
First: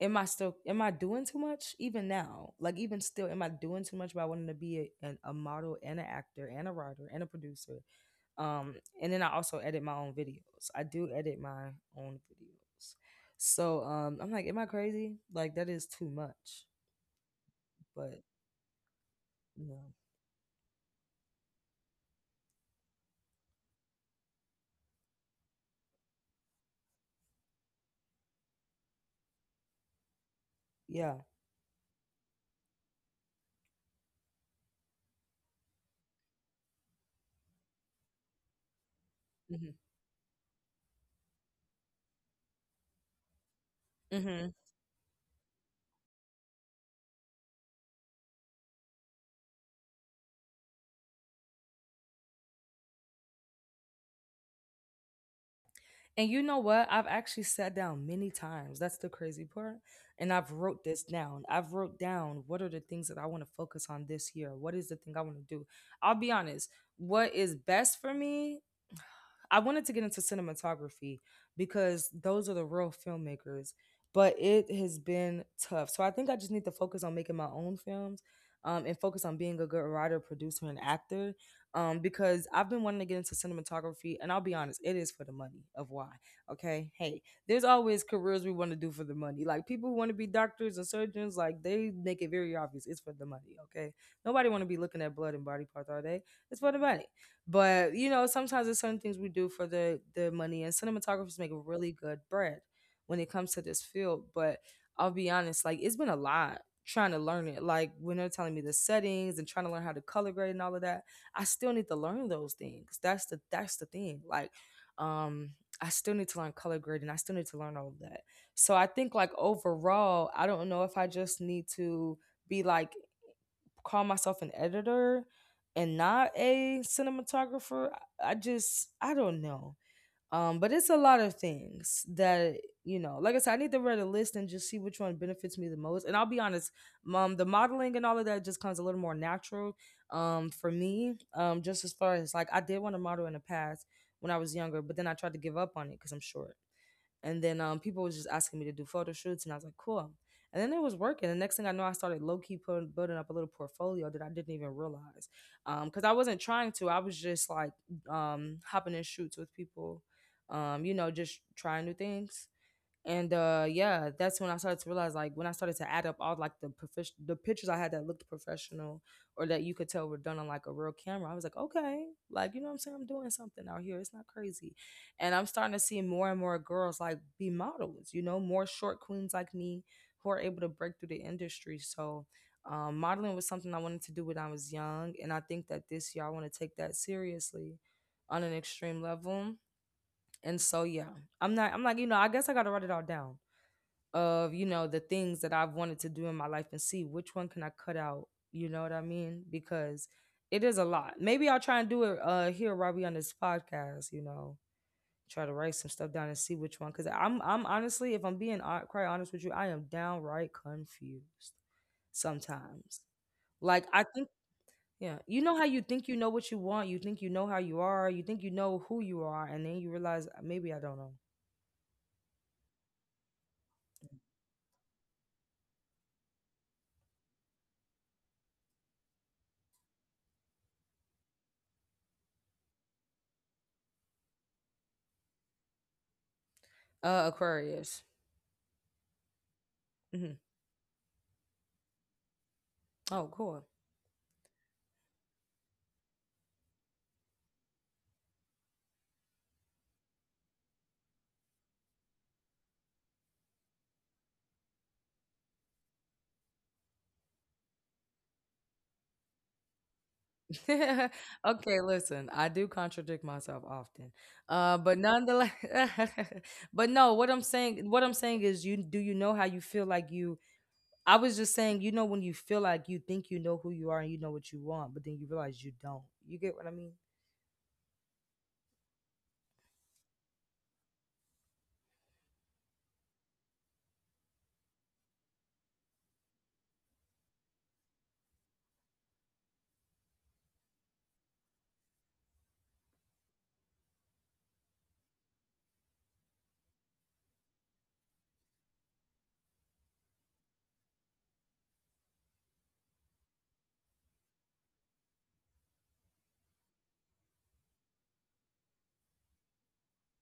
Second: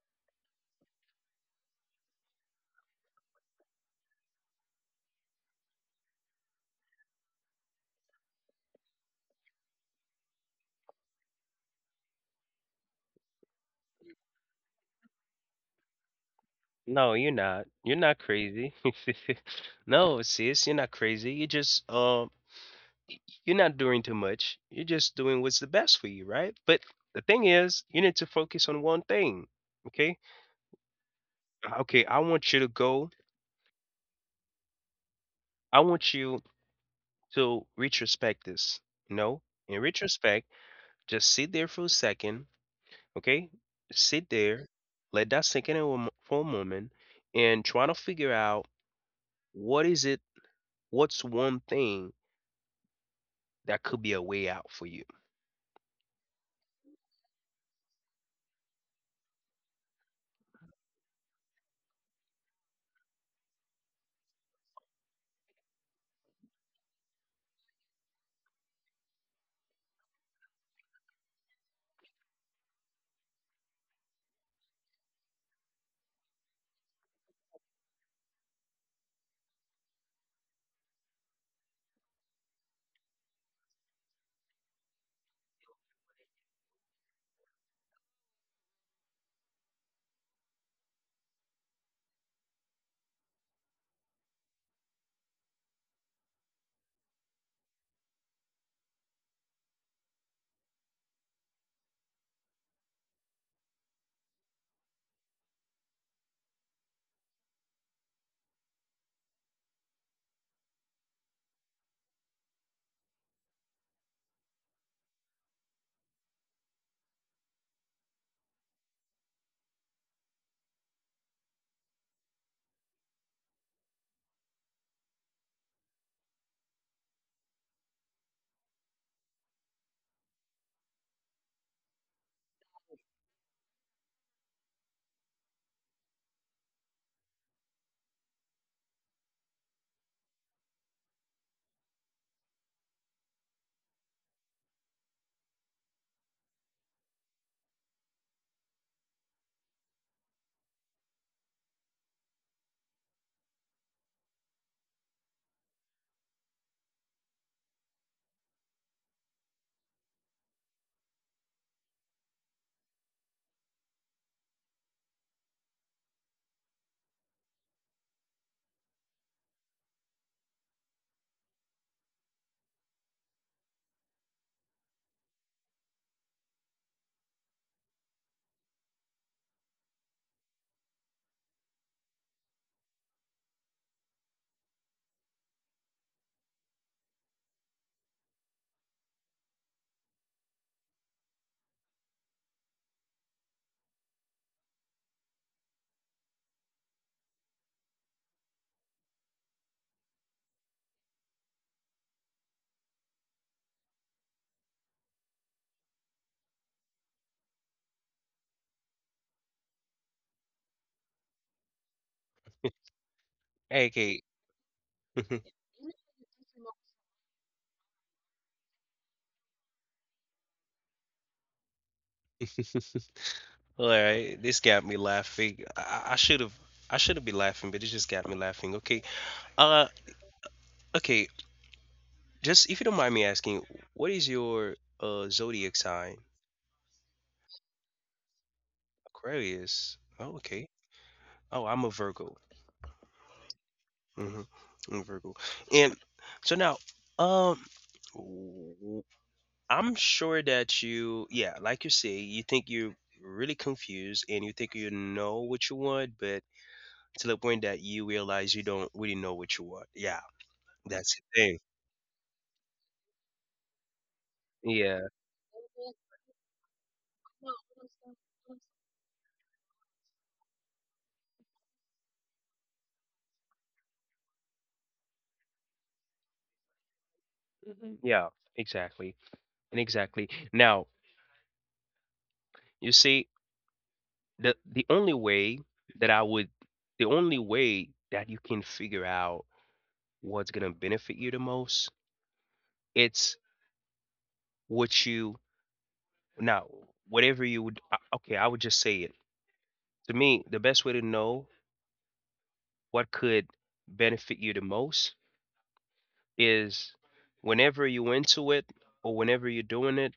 [SPEAKER 1] Am I still, am I doing too much even now? Like even still, am I doing too much by wanting to be a, an, a model and an actor and a writer and a producer? Um, and then I also edit my own videos. I do edit my own videos. So um, I'm like, am I crazy? Like that is too much.
[SPEAKER 2] No, you're not. You're not
[SPEAKER 1] But
[SPEAKER 2] crazy.
[SPEAKER 1] you know,
[SPEAKER 2] No, sis, you're not crazy. You're just um, y- you're not doing too much. You're just doing what's the best for you, right? But the thing is, you need to focus on one thing. Okay.
[SPEAKER 1] yeah.
[SPEAKER 2] Uh, Okay. I want you to go. I want you to retrospect this. You know,
[SPEAKER 1] Mm-hmm.
[SPEAKER 2] in retrospect, just sit there for a second. Okay? Sit
[SPEAKER 1] Mm-hmm.
[SPEAKER 2] there, let that sink in a wom- for a moment, and try to figure out what is it, what's one thing that could be a way out for you.
[SPEAKER 1] And you know what? I've actually sat down many times. That's the crazy part. And I've wrote this down. I've wrote down, what are the things that I want to focus on this year? What is the thing I want to do? I'll be honest. What is best for me? I wanted to get into cinematography because those are the real filmmakers, but it has been tough. So I think I just need to focus on making my own films, um, and focus on being a good writer, producer, and actor, um, because I've been wanting to get into cinematography. And I'll be honest, it is for the money of why. Okay. Hey, there's always careers we want to do for the money. Like people who want to be doctors and surgeons, like they make it very obvious it's for the money. Okay. Nobody want to be looking at blood and body parts all day. It's for the money. But you know, sometimes there's certain things we do for the the money, and cinematographers make really good bread when it comes to this field. But I'll be honest, like it's been a lot trying to learn it. Like when they're telling me the settings and trying to learn how to color grade and all of that, I still need to learn those things. That's the that's the thing. Like, um, I still need to learn color grading. I still need to learn all of that. So I think like overall, I don't know if I just need to be like call myself an editor and not a cinematographer. I just I don't know. Um, but it's a lot of things that, you know. Like I said, I need to read a list and just see which one benefits me the most. And I'll be honest, um, the modeling and all of that just comes a little more natural, um, for me. Um, just as far as like, I did want to model in the past when I was younger, but then I tried to give up on it because I'm short. And then um, people was just asking me to do photo shoots, and I was like, cool. And then it was working. The next thing I know, I started low key putting, building up a little portfolio that I didn't even realize, because I wasn't trying to. I was just like um, hopping in shoots with people, um, you know, just trying new things. And uh yeah, that's when I started to realize like when I started to add up all like the profish the pictures I had that looked professional or that you could tell were done on like a real camera. I was like, okay, like you know what I'm saying? I'm doing something out here. It's not crazy. And I'm starting to see more and more girls like be models, you know, more short queens like me who are able to break through the industry. So um, modeling was something I wanted to do when I was young. And I think that this year I want to take that seriously on an extreme level. And so yeah, I'm not I'm like, you know, I guess I gotta write it all down of you know the things that I've wanted to do in my life and see which one can I cut out. You know what I mean? Because it is a lot. Maybe I'll try and do it uh here, Robbie, on this podcast. You know, try to write some stuff down and see which one. Because I'm I'm honestly, if I'm being hon- quite honest with you, I am downright confused sometimes. Like I
[SPEAKER 2] Okay.
[SPEAKER 1] think. Yeah, you know how you think you know what you want, you think you know how you are, you think you know who you are, and then you realize uh, maybe I don't know.
[SPEAKER 2] All right, this got me laughing. I I should have, I shouldn't be laughing, but it just got me laughing. Okay. Uh, okay. Just if you don't mind me asking, what is your uh zodiac sign?
[SPEAKER 1] Uh, Aquarius.
[SPEAKER 2] Aquarius.
[SPEAKER 1] Hmm.
[SPEAKER 2] Oh, okay. Oh, I'm a Virgo.
[SPEAKER 1] Oh, cool.
[SPEAKER 2] Mhm. I'm Virgo. And so now, um, w- I'm sure that you, yeah, like you say, you think you're really confused and you think you know what you want, but to the point that you realize you don't really know what you want. Yeah, that's the thing.
[SPEAKER 1] Okay, listen, I do contradict myself often. Uh, but
[SPEAKER 2] Yeah.
[SPEAKER 1] nonetheless, but no, what I'm saying, what I'm saying is you do you know how you feel like you I was just saying, you know, when you feel like you think you know who you are and you know what you want, but then you realize you don't. You get what I mean?
[SPEAKER 2] Mhm. Yeah, exactly. And exactly. Now, you see, the the only way that I would, the only way that you can figure out what's gonna benefit you the most, it's what you now, whatever you would uh, okay, I would just say it. To me, the best way to know what could benefit you the most is whenever you into it or whenever you're doing it,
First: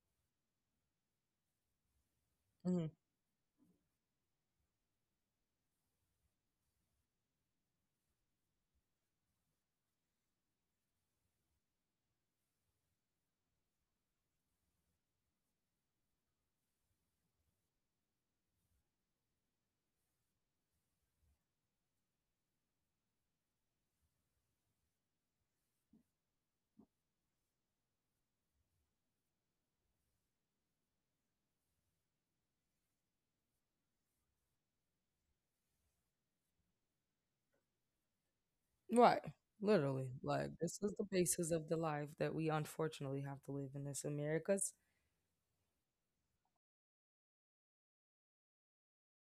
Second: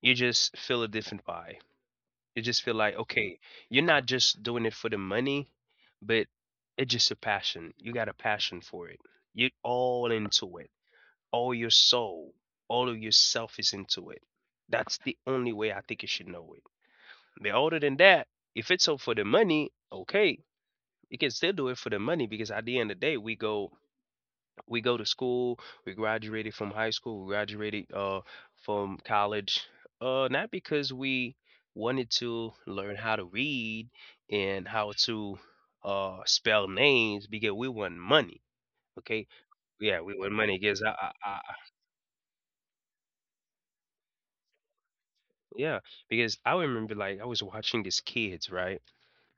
[SPEAKER 2] you just feel a different vibe. You just feel
[SPEAKER 1] Hmm.
[SPEAKER 2] like, okay, you're not just doing it for the money, but it's just a passion. You got a passion for it. You're all into it. All your soul, all of yourself is into it. That's the only way I think you should know it. But other than that, if it's so for the money, okay, you can still do it for the money because at the end of the day, we go we go to school, we graduated from high school, we graduated uh from college, uh not because we wanted to learn how to read and how to uh spell names because we want money.
[SPEAKER 1] Right.
[SPEAKER 2] Okay, yeah,
[SPEAKER 1] Literally.
[SPEAKER 2] we want
[SPEAKER 1] Like
[SPEAKER 2] money
[SPEAKER 1] this
[SPEAKER 2] because I,
[SPEAKER 1] is the
[SPEAKER 2] I, I
[SPEAKER 1] basis of the life that we unfortunately have to live in this Americas.
[SPEAKER 2] yeah because I remember like I was watching these kids right.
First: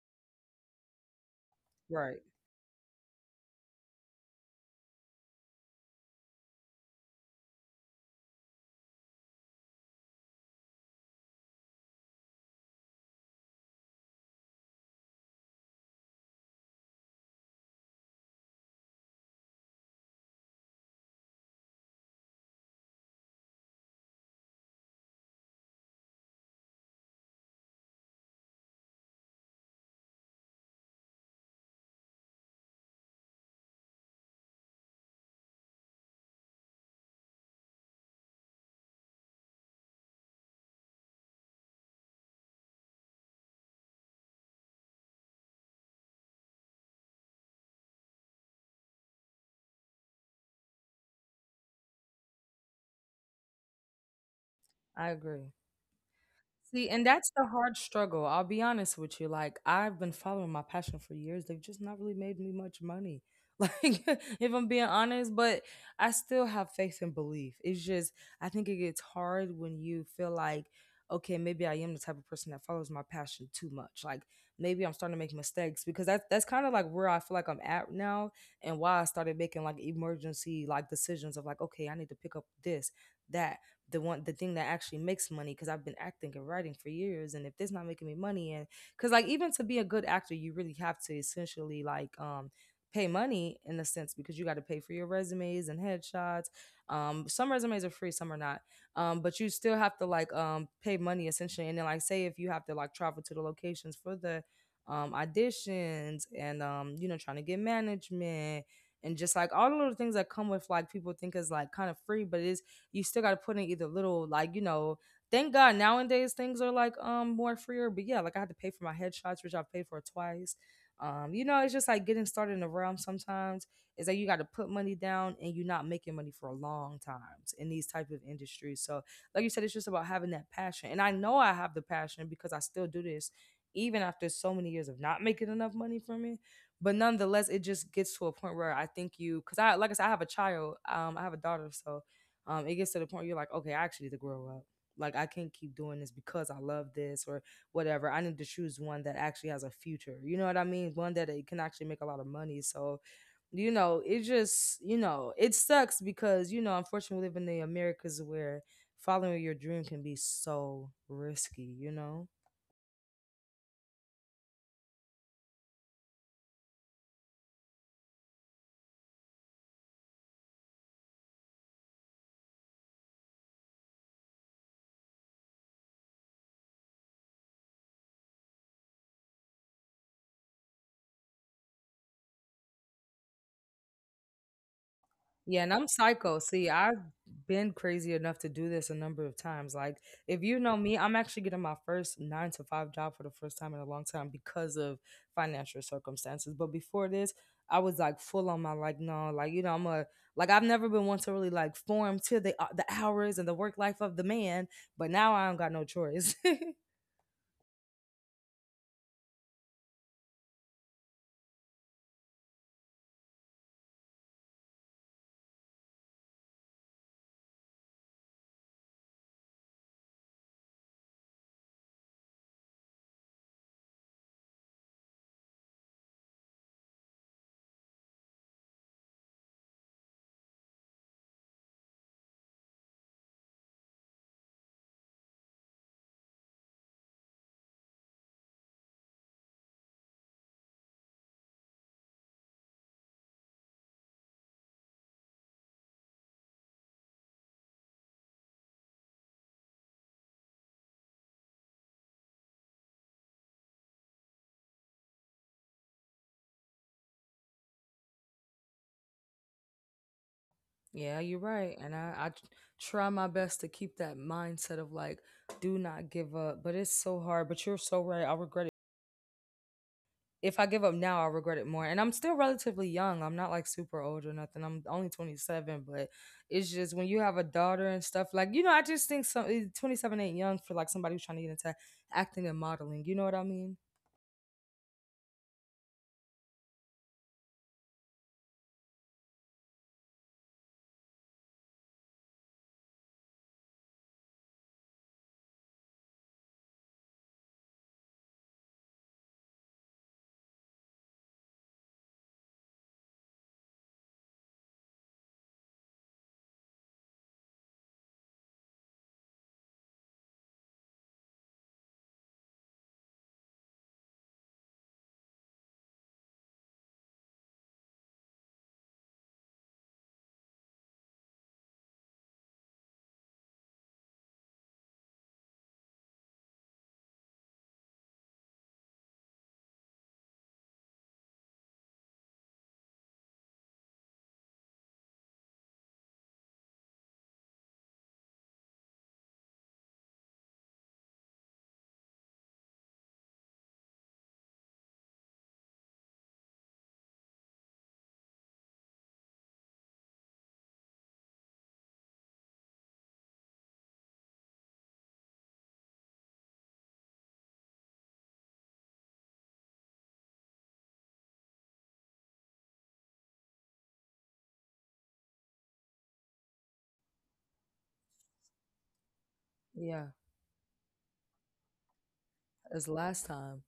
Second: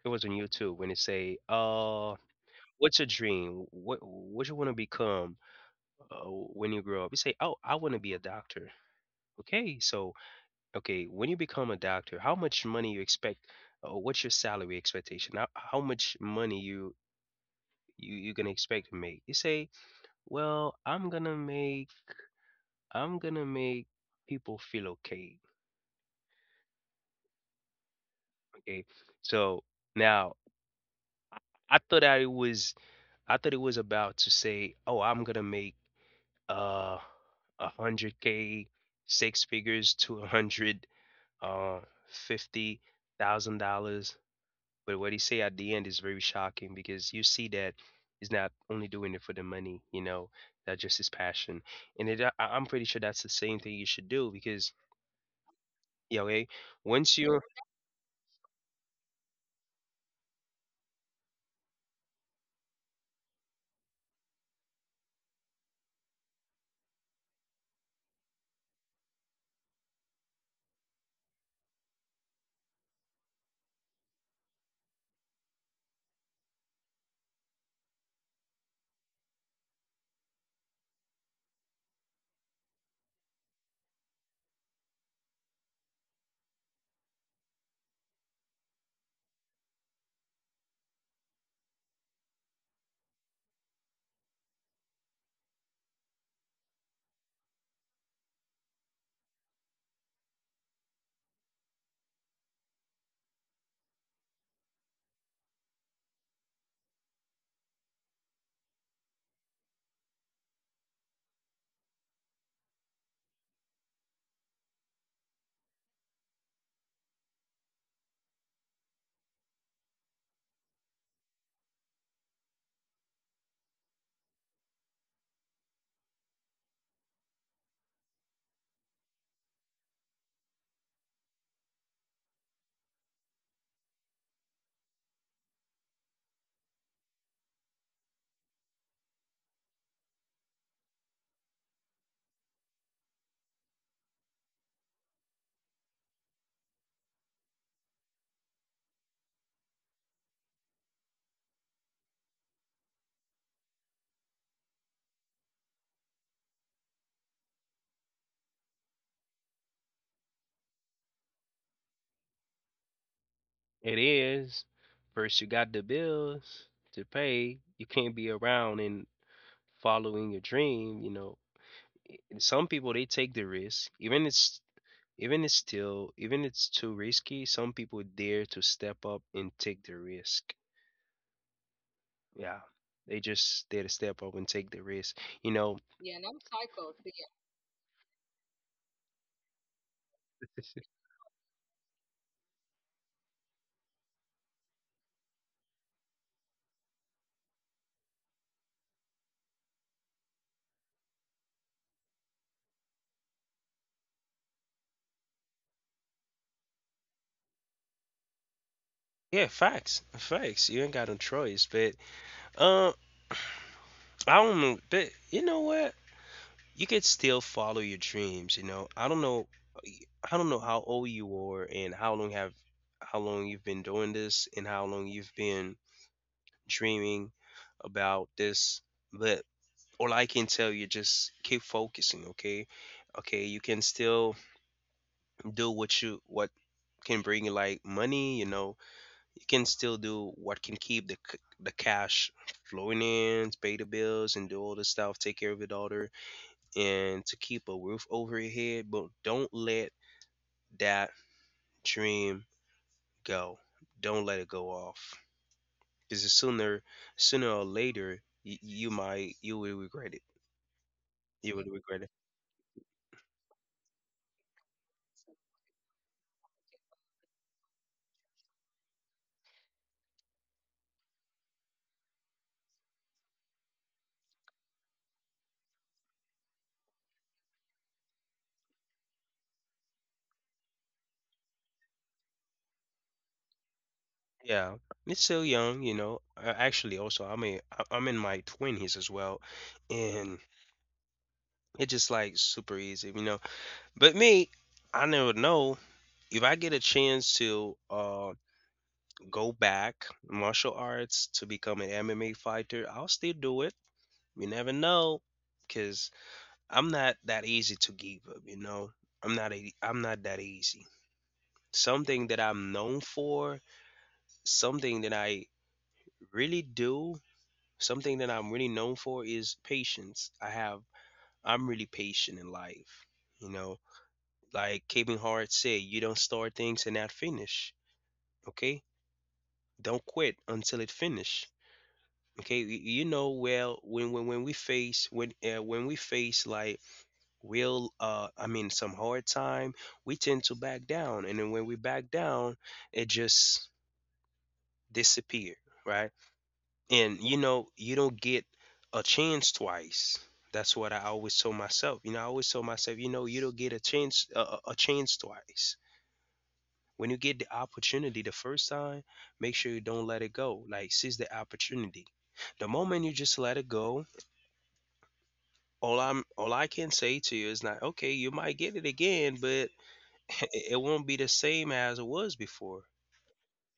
[SPEAKER 2] It was on YouTube when they say uh
[SPEAKER 1] Right.
[SPEAKER 2] what's your dream? What what you want to become uh, when you grow up? You say, "Oh, I want to be a doctor." Okay, so okay, when you become a doctor, how much money you expect? Uh, what's your salary expectation? How, how much money you you you gonna expect to make? You say, "Well, I'm gonna make I'm gonna make people feel okay." Okay, so now I thought that it was I thought it was about to say, "Oh, I'm gonna make uh one hundred k six figures to one hundred uh fifty thousand dollars." But what he say at the end is very shocking because you see that he's not only doing it for the money, you know, that's just his passion. And it, I, I'm pretty sure that's the same thing you should do because
[SPEAKER 1] I agree.
[SPEAKER 2] yeah okay
[SPEAKER 1] See, and
[SPEAKER 2] once
[SPEAKER 1] that's
[SPEAKER 2] you're
[SPEAKER 1] the hard struggle. I'll be honest with you. Like, I've been following my passion for years. They've just not really made me much money. Like, if I'm being honest, but I still have faith and belief. It's just, I think it gets hard when you feel like, okay, maybe I am the type of person that follows my passion too much. Like, maybe I'm starting to make mistakes because that's that's kind of like where I feel like I'm at now, and why I started making like emergency like decisions of like, okay, I need to pick up this, that, the one the thing that actually makes money. Because I've been acting and writing for years, and if this not making me money, and because like even to be a good actor you really have to essentially like um pay money in a sense, because you got to pay for your resumes and headshots. Um some resumes are free, some are not. Um but you still have to like um pay money essentially. And then like say if you have to like travel to the locations for the um auditions, and um you know, trying to get management, and just like all the little things that come with like people think is like kind of free, but it is, you still got to put in either little like, you know, thank god nowadays things are like um more freer. But yeah, like I had to pay for my headshots which I've paid for twice. Um you know, it's just like getting started in the realm sometimes is that you got to put money down, and you're not making money for a long times in these type of industries. So like you said, it's just about having that passion, and I know I have the passion because I still do this even after so many years of not making enough money from it. But nonetheless, it just gets to a point where I think you, because I like I said, I have a child, um I have a daughter. So um, it gets to the point where you're like, okay, I actually need to grow up. Like I can't keep doing this because I love this or whatever. I need to choose one that actually has a future. You know what I mean? One that it can actually make a lot of money. So, you know, it just, you know, it sucks because, you know, unfortunately we live in the Americas where following your dream can be so risky, you know?
[SPEAKER 2] it is. First you got the bills to pay, you can't be around and following your dream, you know. I- some people they take the risk, even it's even it's still, even it's too risky, some people dare to step up and take the risk. Yeah, they just dare to step up and take the risk. You
[SPEAKER 1] Yeah, and
[SPEAKER 2] know,
[SPEAKER 1] I'm psycho. See, I've been crazy enough to do this a number of times. Like, if you know me, I'm actually getting my first nine to five job for the first time in a long time because of financial circumstances. But before this, I was like full on my like, no, like you know, I'm a like I've never been one to really like form to the uh, the hours and the work life of the man. But now I don't got no choice.
[SPEAKER 2] yeah, facts, facts. You ain't got no choice, but uh, I don't know, but you know what? You could still follow your dreams. You know, I don't know, I don't know how old you are and how long have, how long you've been doing this and how long you've been dreaming about this, but all I can tell you just keep focusing, okay? Okay, you can still do what you what can bring you like money, you know. You can still do what can keep the c- the cash flowing in, pay the bills and do all the stuff, take care of your daughter and to keep a roof over your head, but don't let that dream go. Don't let it go off. Cuz sooner sooner or later you, you might you will regret it.
[SPEAKER 1] Yeah, you're
[SPEAKER 2] You will
[SPEAKER 1] right, and
[SPEAKER 2] regret it.
[SPEAKER 1] I I t- try my best to keep that mindset of like, do not give up. But it's so hard. But you're so right. I regret. If I give up now, I'll regret it more. And I'm still relatively young. I'm not like super old or nothing. I'm only twenty-seven, but it's just when you have a daughter and stuff, like, you know, I just think some eh, twenty-seven ain't young for like somebody who's trying to get into acting and modeling. You know what I mean?
[SPEAKER 2] Yeah, it's still young, you know. Uh, actually, also, I mean, I- I'm in my twenties as well, and it's just like super easy, you know. But me, I never know if I get a chance to uh go back martial arts to become an M M A fighter, I'll still do it. You never know, because I'm not that easy to give up, you know. I'm not a, I'm not that easy. Something that I'm known for, something that I really do Something that I'm really known for is patience. I have I'm really patient in life. You know, like Kevin Hart said, you don't start things and not finish. Okay? Don't quit until it finish. Okay? Y- You know well when when when we face when uh, when we face like real uh I mean some hard time, we tend to back down, and then when we back down it just disappear, right? And you know, you don't get a chance twice. That's what I always told myself. You know, I always told myself, you know, you don't get a chance a, a a chance twice. When you get the opportunity the first time, make sure you don't let it go. Like seize the opportunity. The moment you just let it go, all I'm all I can say to you is not okay, you might get it again, but
[SPEAKER 1] Yeah,
[SPEAKER 2] it won't be the same as it was before.
[SPEAKER 1] as last time.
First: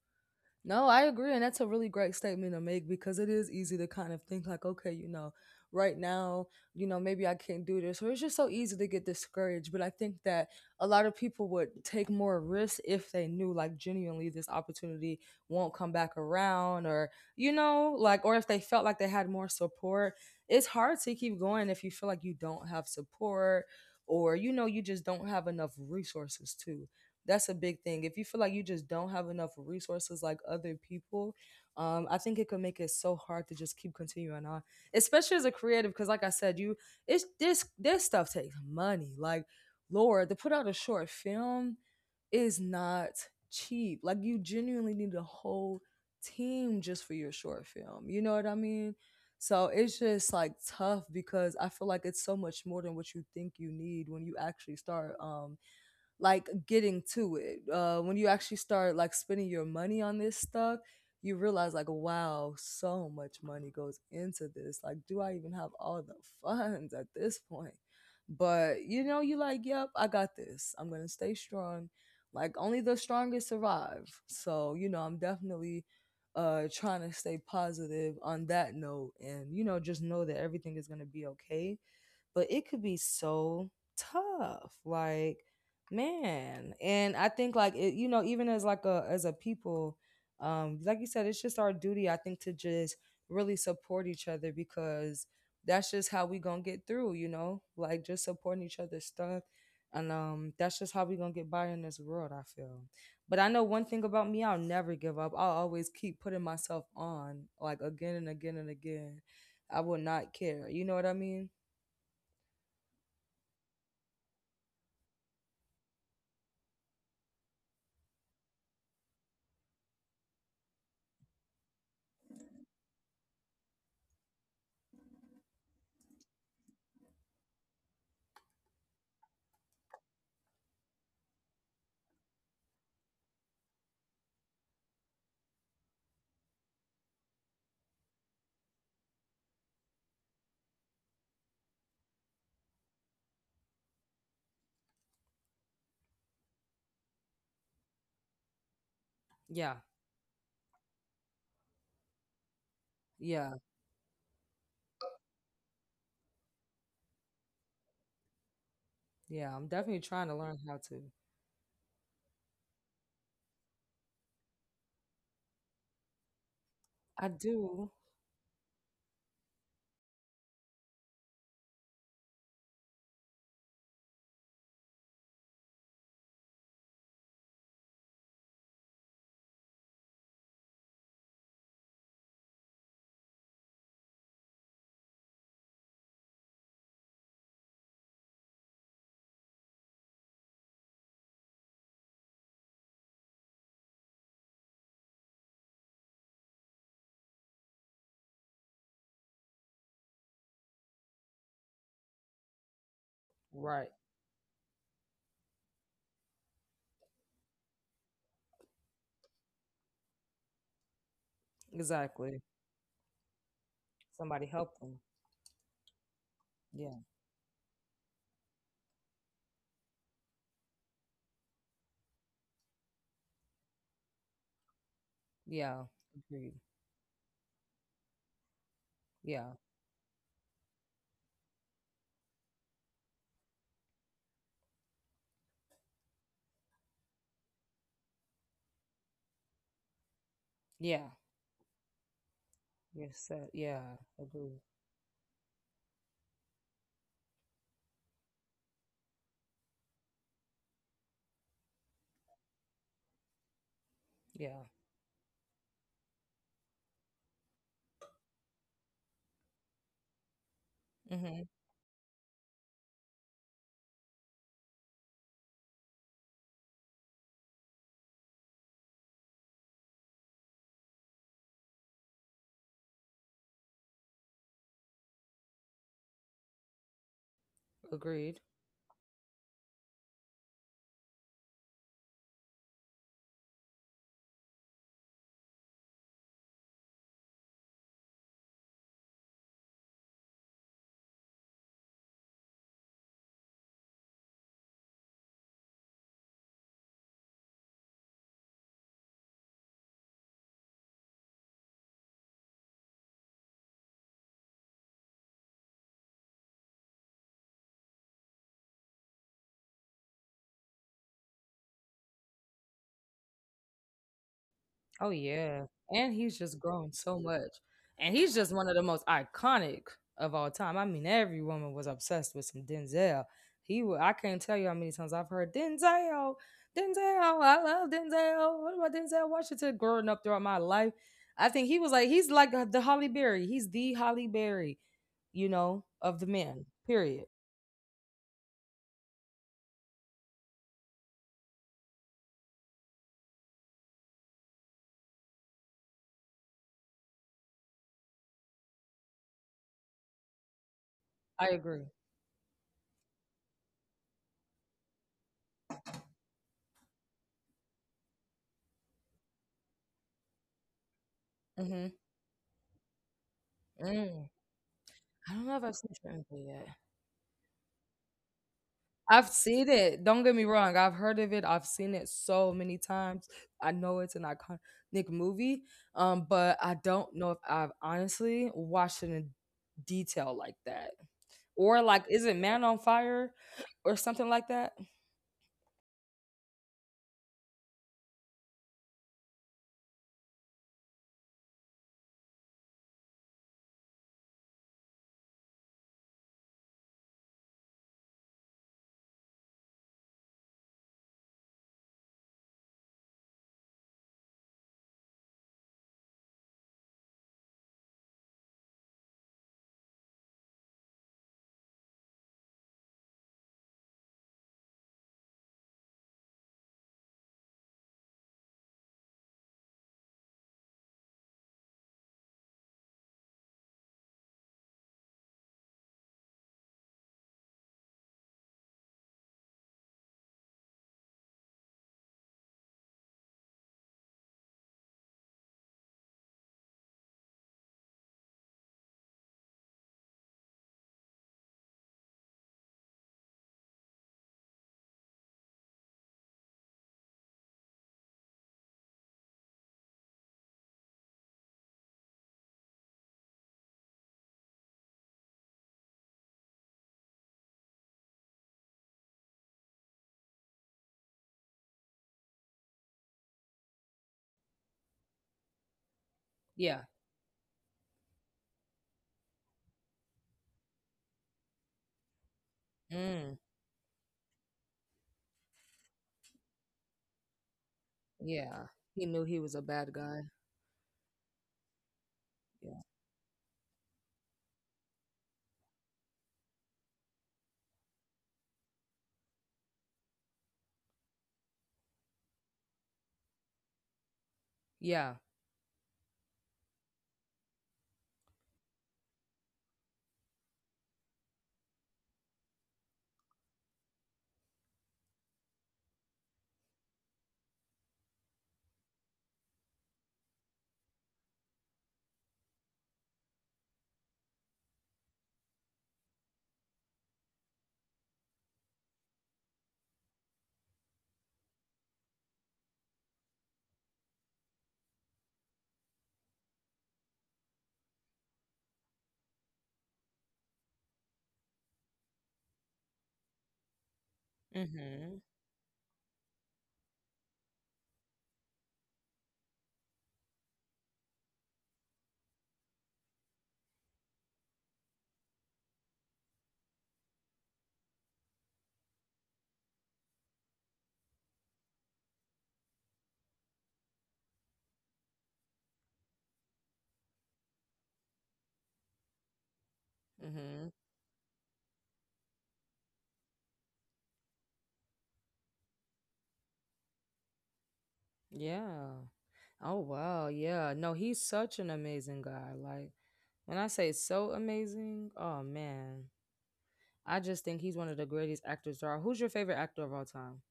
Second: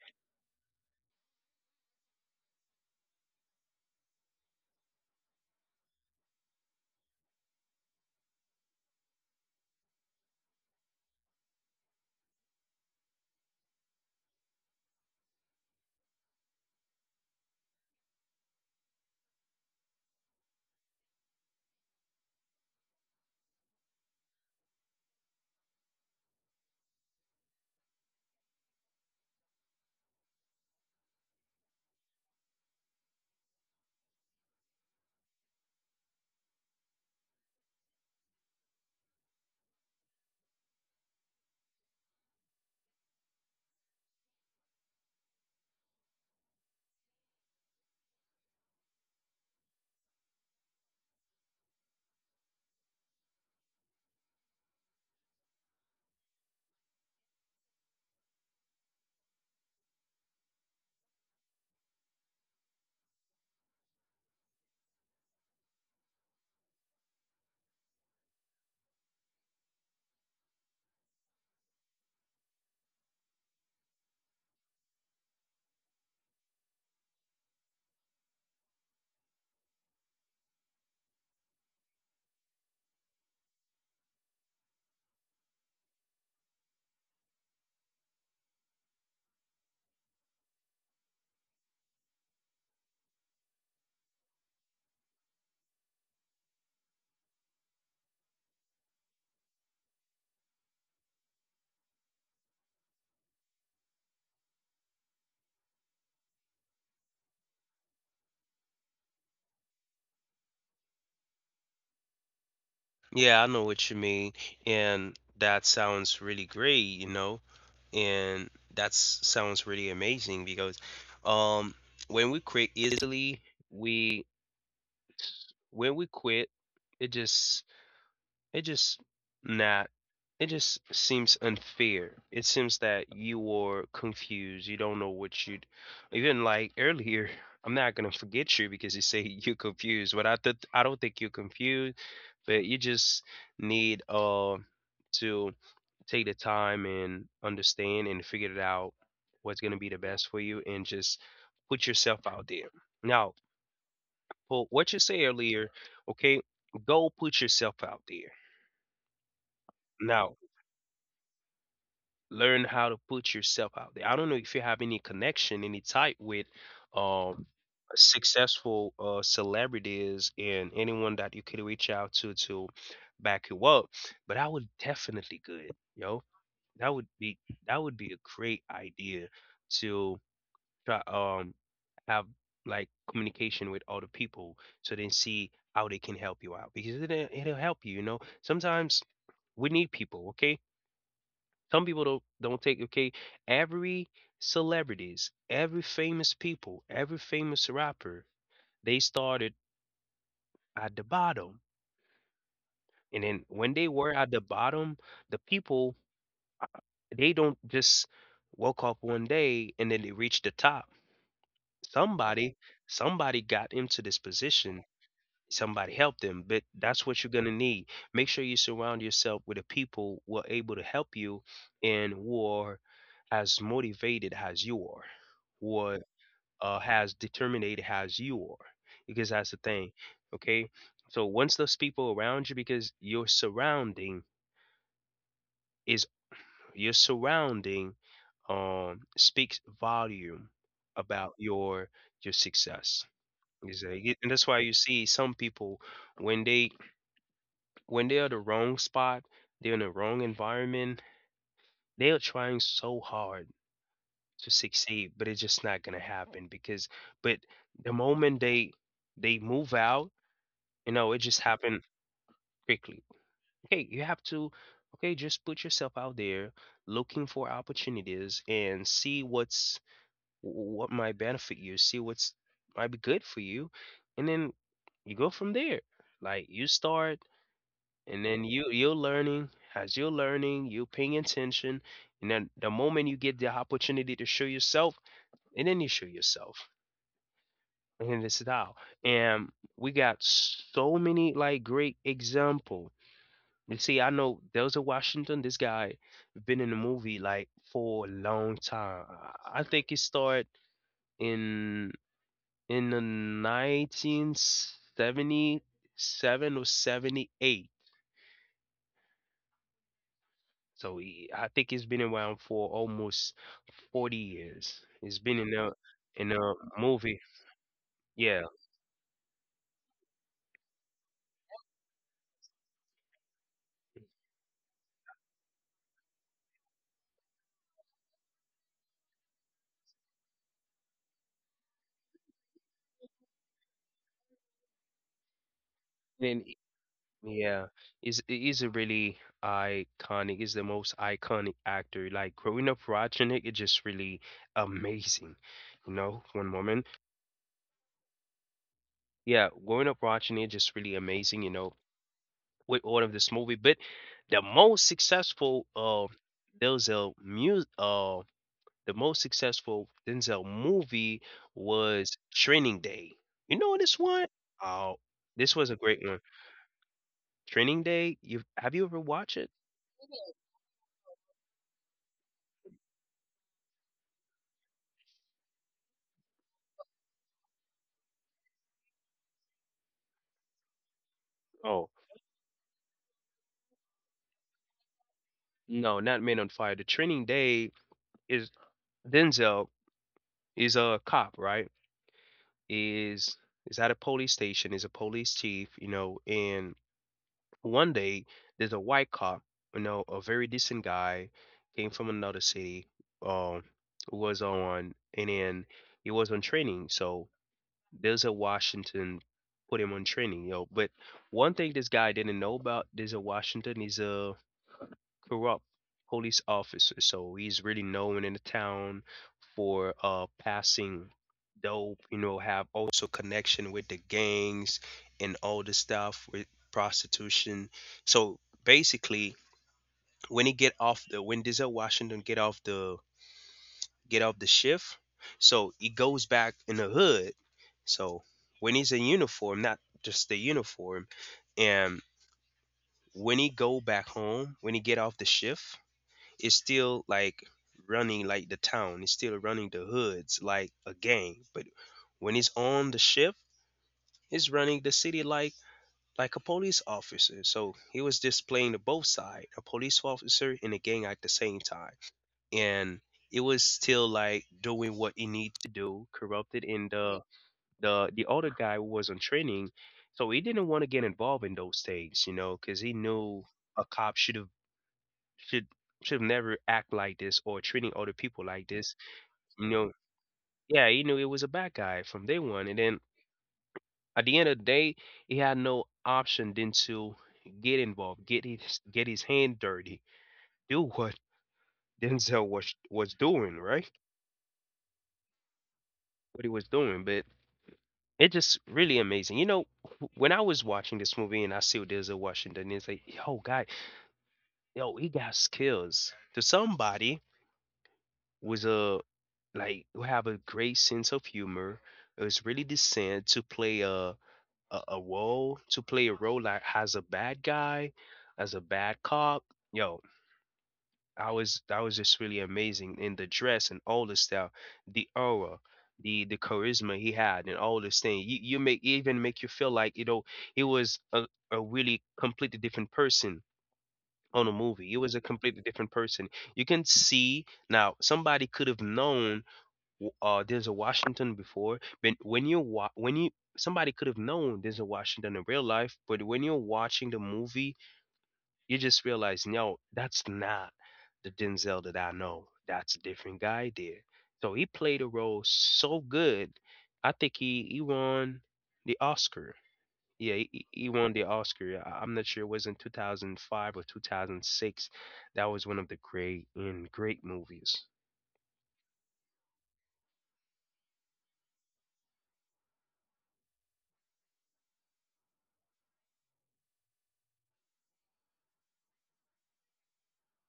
[SPEAKER 1] No, I agree. And that's a really great statement to make, because it is easy to kind of think, like, okay, you know, right now, you know, maybe I can't do this. Or it's just so easy to get discouraged. But I think that a lot of people would take more risks if they knew, like, genuinely this opportunity won't come back around, or, you know, like, or if they felt like they had more support. It's hard to keep going if you feel like you don't have support, or, you know, you just don't have enough resources too. That's a big thing. If you feel like you just don't have enough resources like other people, um, I think it could make it so hard to just keep continuing on, especially as a creative. Because like I said, you it's this this stuff takes money. Like, Lord, to put out a short film is not cheap. Like, you genuinely need a whole team just for your short film. You know what I mean? So it's just like tough because I feel like it's so much more than what you think you need when you actually start. Um, like getting to it. Uh, when you actually start like spending your money on this stuff, you realize like, wow, so much money goes into this. Like, do I even have all the funds at this point? But you know, you like, yep, I got this. I'm gonna stay strong. Like, only the strongest survive. So you know, I'm definitely uh trying to stay positive on that note, and you know, just know that everything is going to be okay. But it could be so tough. Like, man, and I think like it, you know, even as like a as a people, um like you said, it's just our duty, I think, to just really support each other, because that's just how we gonna get through. You know, like just supporting each other's stuff, and um that's just how we gonna get by in this world, I feel. But I know one thing about me, I'll never give up. I'll always keep putting myself on like again and again and again. I will not care, you know what I mean.
[SPEAKER 2] Yeah, I know what you mean. And that sounds really great, you know? And that sounds really amazing because um when we quit easily, we when we quit, it just it just not it just seems unfair. It seems that you are confused. You don't know what you'd even like earlier. I'm not gonna forget you because you say you're confused, but I th- I don't think you're confused, but you just need uh to take the time and understand and figure it out what's
[SPEAKER 1] Yeah.
[SPEAKER 2] gonna be the best for you and just put yourself out there. Now,
[SPEAKER 1] Yeah,
[SPEAKER 2] for what you say earlier, okay, go put yourself out there.
[SPEAKER 1] yeah, I'm definitely trying to
[SPEAKER 2] Now,
[SPEAKER 1] learn how to.
[SPEAKER 2] learn how to put yourself out there. I don't know if you have any connection, any type with
[SPEAKER 1] I
[SPEAKER 2] um
[SPEAKER 1] do.
[SPEAKER 2] successful uh celebrities and anyone that you could reach out to to back you up. But I would definitely good, yo. That would be that would be a great idea to try um have like communication with other people so they see how they can help you out because it, it'll it'll help you, you know. Sometimes we need people, okay? Some people don't don't take okay, every celebrities, every famous people, every famous rapper, they started at the bottom. And then when
[SPEAKER 1] Right.
[SPEAKER 2] they were at the bottom, the people uh, they don't just woke up one day and then they reached the top.
[SPEAKER 1] Exactly.
[SPEAKER 2] Somebody somebody got into this
[SPEAKER 1] Somebody help
[SPEAKER 2] position,
[SPEAKER 1] them.
[SPEAKER 2] somebody help them, but
[SPEAKER 1] Yeah.
[SPEAKER 2] that's what you're going to need. Make sure you surround yourself with the people who are able to help you and who are as motivated as you are, who
[SPEAKER 1] Yeah.
[SPEAKER 2] are
[SPEAKER 1] Agreed.
[SPEAKER 2] uh, as determined as you are, because
[SPEAKER 1] Yeah.
[SPEAKER 2] that's the thing. Okay, so once those people around you, because your surrounding is, your surrounding um speaks volume
[SPEAKER 1] Yeah.
[SPEAKER 2] about your your success.
[SPEAKER 1] Yes. uh,
[SPEAKER 2] Is
[SPEAKER 1] Yeah.
[SPEAKER 2] that- and that's
[SPEAKER 1] Agreed.
[SPEAKER 2] why you see some people when they when they're the wrong spot, they're in the wrong environment, they are trying so hard to
[SPEAKER 1] Yeah.
[SPEAKER 2] succeed, but it's just not gonna happen because, but the moment they they move out, you know, it just
[SPEAKER 1] Mm-hmm.
[SPEAKER 2] happened quickly. Okay, you have to, okay, just put yourself out there looking for opportunities and see what's, what might benefit you, see what's might be good for you, and then you go from there. Like you start and
[SPEAKER 1] Agreed.
[SPEAKER 2] then you you're learning, as you're learning you're paying attention, and then the moment you get the opportunity to show yourself, and then you show yourself. And this is how, and we got so many like great example. You see, I know there's a Washington, this guy been in the movie like for a long time. i I think he started in in the one thousand nine hundred seventy-seven or seventy-eight. So he, I think he's been around for almost forty years.
[SPEAKER 1] Oh
[SPEAKER 2] He's been in
[SPEAKER 1] yeah.
[SPEAKER 2] a
[SPEAKER 1] And
[SPEAKER 2] in
[SPEAKER 1] he's
[SPEAKER 2] a
[SPEAKER 1] just grown so
[SPEAKER 2] movie.
[SPEAKER 1] much. And he's
[SPEAKER 2] Yeah.
[SPEAKER 1] just one of the most iconic of all time. I mean, every woman was obsessed with some Denzel. He wa- I can't tell you how many times I've heard Denzel, Denzel, I love Denzel. What about Denzel Washington growing up throughout my life? I think he was like he's like uh, the Holly Berry. He's the Holly Berry, you know, of the
[SPEAKER 2] And e,
[SPEAKER 1] men. Period.
[SPEAKER 2] yeah, is is a really iconic. Is the most iconic actor. Like growing up watching it, it's just really amazing. You know, one moment. Yeah, growing up watching it, just really amazing.
[SPEAKER 1] I
[SPEAKER 2] You know,
[SPEAKER 1] agree.
[SPEAKER 2] with all of this movie. But the most successful, uh, there's a music, uh, the most successful Denzel movie
[SPEAKER 1] Mm-hmm.
[SPEAKER 2] was Training Day. You know this
[SPEAKER 1] Mm.
[SPEAKER 2] one? Oh,
[SPEAKER 1] I don't know
[SPEAKER 2] this
[SPEAKER 1] if
[SPEAKER 2] was
[SPEAKER 1] I've
[SPEAKER 2] a
[SPEAKER 1] seen
[SPEAKER 2] great one.
[SPEAKER 1] Trinity yet.
[SPEAKER 2] Training Day. You have you ever
[SPEAKER 1] I've
[SPEAKER 2] watched it?
[SPEAKER 1] seen it. Don't get me wrong. I've heard of it. I've seen it so many times. I know it's an iconic movie, um, but I don't know if I've honestly watched it in detail like that. Or
[SPEAKER 2] Oh
[SPEAKER 1] like, is it Man on Fire or something like that?
[SPEAKER 2] no, not Men on Fire. The Training Day is, Denzel is a cop, right? Is is at a police station. Is a police chief, you know. And one day there's a white cop, you know, a very decent guy, came from another city. Um, was on, and then he was on training. So Denzel Washington put him on training, yo. But one thing this guy didn't know about Denzel Washington, he's a corrupt police officer. So he's really known in the town for uh passing dope, you know, have also connection with the gangs and all the stuff with prostitution. So basically when he get off the, when Denzel Washington get off the get off the shift. So he goes back in the hood. So when he's in uniform, not just the uniform, and when he go back home, when he get off the shift, it's still like running like the town. It's still running the hoods like a gang. But when he's on the shift, he's running the city like like a police officer. So he was displaying the both side, a police officer and a gang at the same time, and it was still like doing what he need to do, corrupted.
[SPEAKER 1] Yeah.
[SPEAKER 2] And the the the other guy who was on training, so he didn't want to get involved in those things, you know, because he
[SPEAKER 1] Mm,
[SPEAKER 2] knew a cop should have, should should have never act like this, or treating other people like
[SPEAKER 1] yeah.
[SPEAKER 2] this,
[SPEAKER 1] He knew he was a
[SPEAKER 2] you know.
[SPEAKER 1] bad guy.
[SPEAKER 2] Yeah, he knew it was a bad guy from day one, and
[SPEAKER 1] Yeah.
[SPEAKER 2] then at the end of the day he had no option than to get involved, get his get his hand dirty, do what Denzel was was doing, right,
[SPEAKER 1] Yeah.
[SPEAKER 2] what he was doing. But it just really amazing. You know, wh- when I was watching this movie and I see Denzel Washington, it's like, yo, guy, yo, he got skills. To somebody was a, like, who have a great sense of humor, is really decent to play a, a a role, to play a role like as a bad guy, as a bad cop. Yo, I was I was just really amazing in the dress and all the style, the aura, the the charisma he had, and all this thing. You you make, even make you feel like, you know, he was a, a really completely different person on a movie. He was
[SPEAKER 1] Mm-hmm.
[SPEAKER 2] a completely different person. You can see now somebody could have known w- uh there's a Washington before, but when you wa- when you somebody could have known there's a Washington in real life, but when you're watching the movie you just realize, no, that's not the Denzel that I know. That's a different guy there. So he played a role so good. I think he, he won the Oscar. Yeah, he,
[SPEAKER 1] Mm-hmm.
[SPEAKER 2] he won the Oscar. I- I'm not sure it was in two thousand five or two thousand six. That was one of the great and great movies.
[SPEAKER 1] Yeah. Oh wow. Yeah. No, he's such an amazing guy. Like when I say so amazing, oh man. I just think he's one of the greatest actors there are. Who's your favorite actor of all time?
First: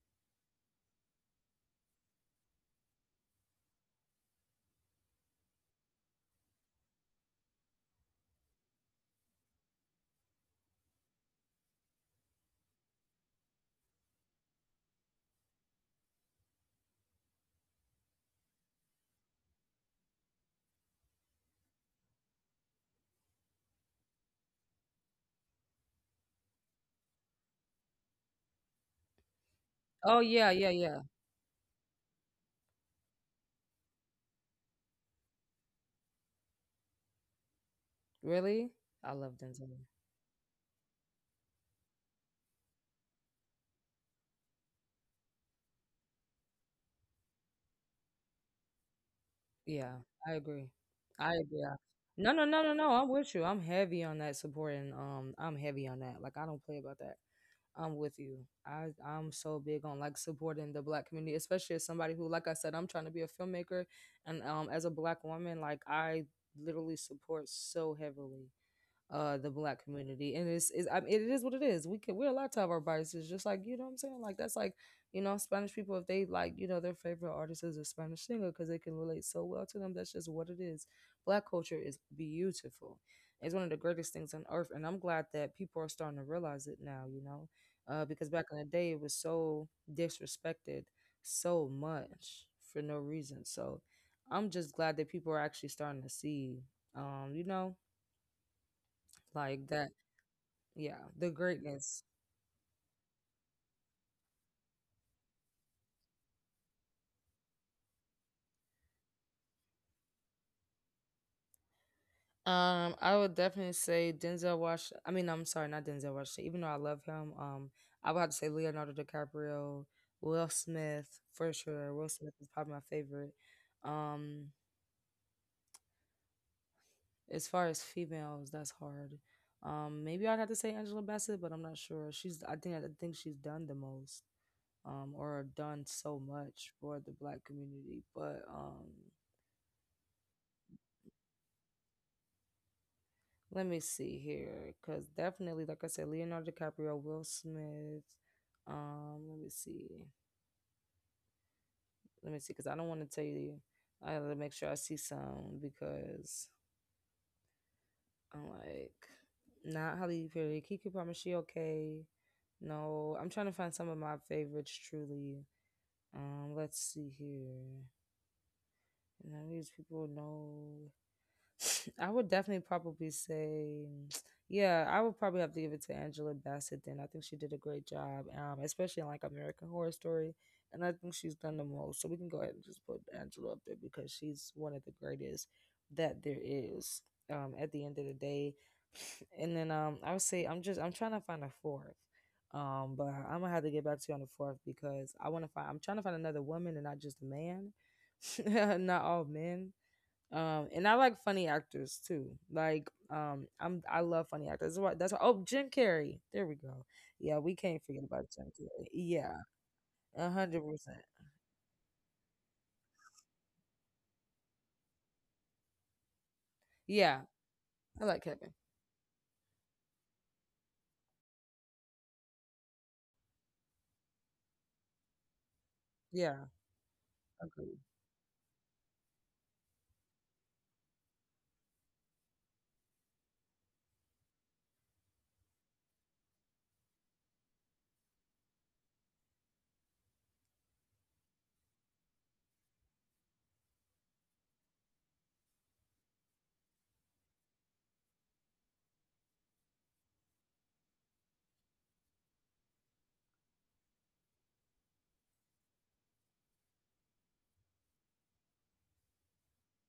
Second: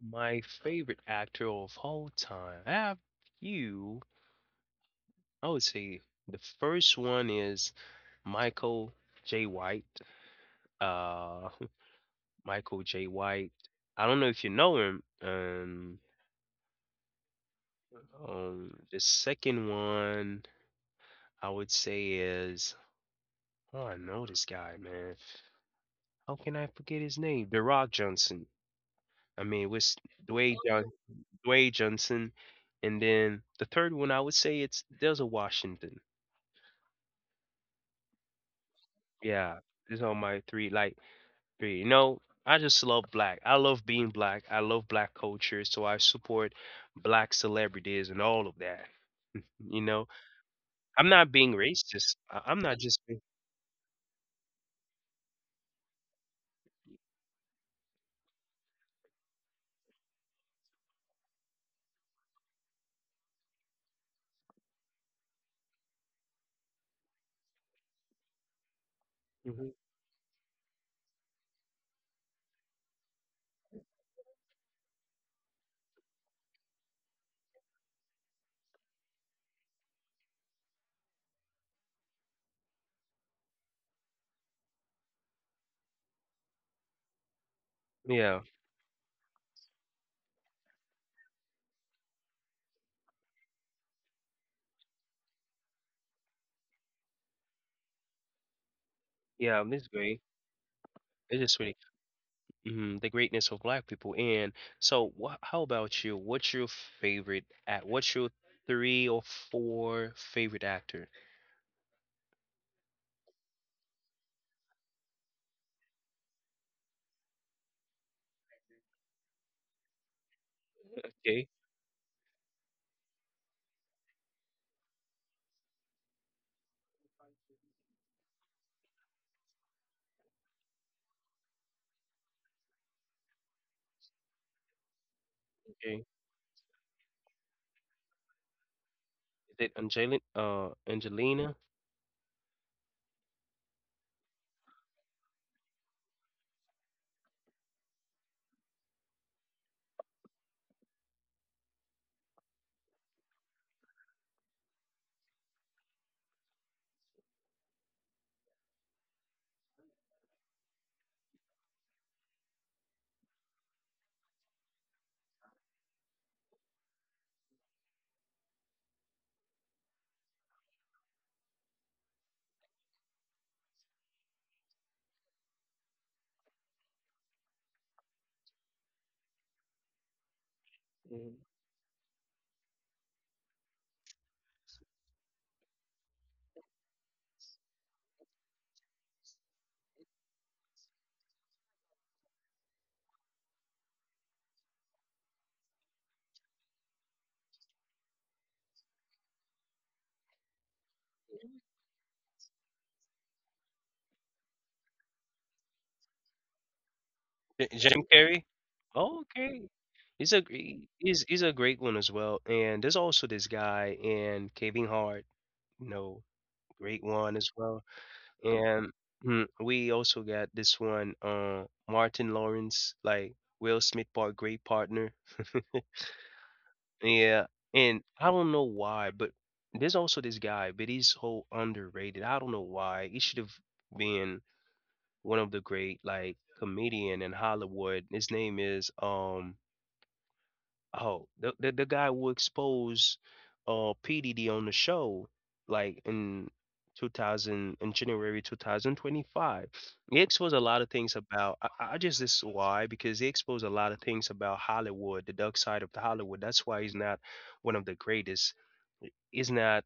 [SPEAKER 2] My favorite actor of all time. I have few. I would say the first one is Michael J. White. Uh, Michael J. White. I don't know if you know him. Um, um, the second one I would say is, oh, I know this guy, man. How can I forget his name? The Rock Johnson. I mean, with
[SPEAKER 1] Oh yeah,
[SPEAKER 2] Dwayne
[SPEAKER 1] yeah,
[SPEAKER 2] John,
[SPEAKER 1] yeah.
[SPEAKER 2] Dwayne Johnson, and then the third one I would say it's Denzel Washington.
[SPEAKER 1] Really? I love
[SPEAKER 2] Yeah,
[SPEAKER 1] Denzel.
[SPEAKER 2] these are my three, like three. You know, I just love black. I love being black. I love black culture, so I support black celebrities and all of that. You
[SPEAKER 1] Yeah,
[SPEAKER 2] know,
[SPEAKER 1] I agree.
[SPEAKER 2] I'm not
[SPEAKER 1] I
[SPEAKER 2] being
[SPEAKER 1] agree. I-
[SPEAKER 2] racist.
[SPEAKER 1] No,
[SPEAKER 2] I
[SPEAKER 1] no,
[SPEAKER 2] I'm
[SPEAKER 1] no, no,
[SPEAKER 2] not
[SPEAKER 1] no.
[SPEAKER 2] just
[SPEAKER 1] I'm
[SPEAKER 2] being
[SPEAKER 1] with you. I'm heavy on that supporting. Um, I'm heavy on that. Like I don't play about that. I'm with you. I I'm so big on like supporting the black community, especially as somebody who, like I said, I'm trying to be a filmmaker, and um, as a black woman, like I literally support so heavily. Uh the
[SPEAKER 2] mhm.
[SPEAKER 1] black community, and it's, it's I mean, it is what it is. We can we're allowed to have our biases, just like you know what I'm saying. Like that's like you know, Spanish people, if they like, you know, their favorite artist is a Spanish singer because they can relate so well to them. That's just what it is. Black culture is beautiful. It's one of the greatest things on earth, and I'm glad that people are starting to realize it now, you know uh, because
[SPEAKER 2] Yeah,
[SPEAKER 1] back in the day it was so disrespected so much for no reason. So I'm just glad that people are actually starting to see, um you know
[SPEAKER 2] yeah,
[SPEAKER 1] like
[SPEAKER 2] it's
[SPEAKER 1] that,
[SPEAKER 2] great.
[SPEAKER 1] yeah, the
[SPEAKER 2] It's just really
[SPEAKER 1] greatness.
[SPEAKER 2] mhm, the greatness of black people. And so, wha how about you? What's your favorite act? What's your three or four favorite actor?
[SPEAKER 1] Um, I would definitely say Denzel Washington. I mean, I'm sorry, not Denzel Washington. Even though I love him, um, I would have to say Leonardo DiCaprio, Will Smith for
[SPEAKER 2] Okay,
[SPEAKER 1] sure. Will Smith is probably my favorite. Um, as far as females, that's hard. Um, maybe I'd have to say Angela Bassett, but I'm not sure. She's I think I think she's done the most, um, or done
[SPEAKER 2] okay.
[SPEAKER 1] so much for the black community. But um,
[SPEAKER 2] Is it Angelina? Uh, Angelina?
[SPEAKER 1] Let me see here, because definitely, like I said, Leonardo DiCaprio, Will Smith. Um, let me see. Let me see, because I don't want to tell you. I gotta make sure I see some because I'm like, not Holly Perry. Kiki Palmer, she okay? No, I'm trying to find some of my favorites. Truly, um, let's see here. None of these people know. I would definitely probably say, yeah, I would probably have to give it to Angela Bassett. Then I think she did a great job, um, especially in like American Horror Story, and I think she's done the most. So we can go ahead and just put Angela up there because she's one of the greatest that there is. Um, at the end of the day, and then um, I would say I'm just I'm trying to find a fourth. Um, but I'm gonna have to get back to you on the fourth because I want to find I'm trying to find another woman and not just a man, not all men. Um, and I like funny actors too. Like, um, I'm I love funny actors. That's why. That's why. Oh, Jim Carrey. There we go. Yeah, we
[SPEAKER 2] J-
[SPEAKER 1] can't forget
[SPEAKER 2] Jim
[SPEAKER 1] about Jim
[SPEAKER 2] Carrey?
[SPEAKER 1] Carrey.
[SPEAKER 2] Oh,
[SPEAKER 1] Yeah,
[SPEAKER 2] okay.
[SPEAKER 1] a
[SPEAKER 2] He's a
[SPEAKER 1] hundred
[SPEAKER 2] gre-
[SPEAKER 1] percent.
[SPEAKER 2] he's he's a great one as well. And there's also this guy in Kevin Hart. You know, great
[SPEAKER 1] Yeah,
[SPEAKER 2] one as well.
[SPEAKER 1] I like Kevin.
[SPEAKER 2] And mm, we also got this one, uh, Martin Lawrence, like Will Smith part, great partner.
[SPEAKER 1] Yeah,
[SPEAKER 2] Yeah,
[SPEAKER 1] agreed.
[SPEAKER 2] and I don't know why, but there's also this guy, but he's so underrated. I don't know why. He should have been one of the great like comedian in Hollywood. His name is um oh, the the, the guy who exposed uh P D D on the show, like in two thousand in January twenty twenty-five. He exposed a lot of things about. I, I just, this is why, because he exposed a lot of things about Hollywood, the dark side of the Hollywood. That's why he's not one of the greatest. He's not.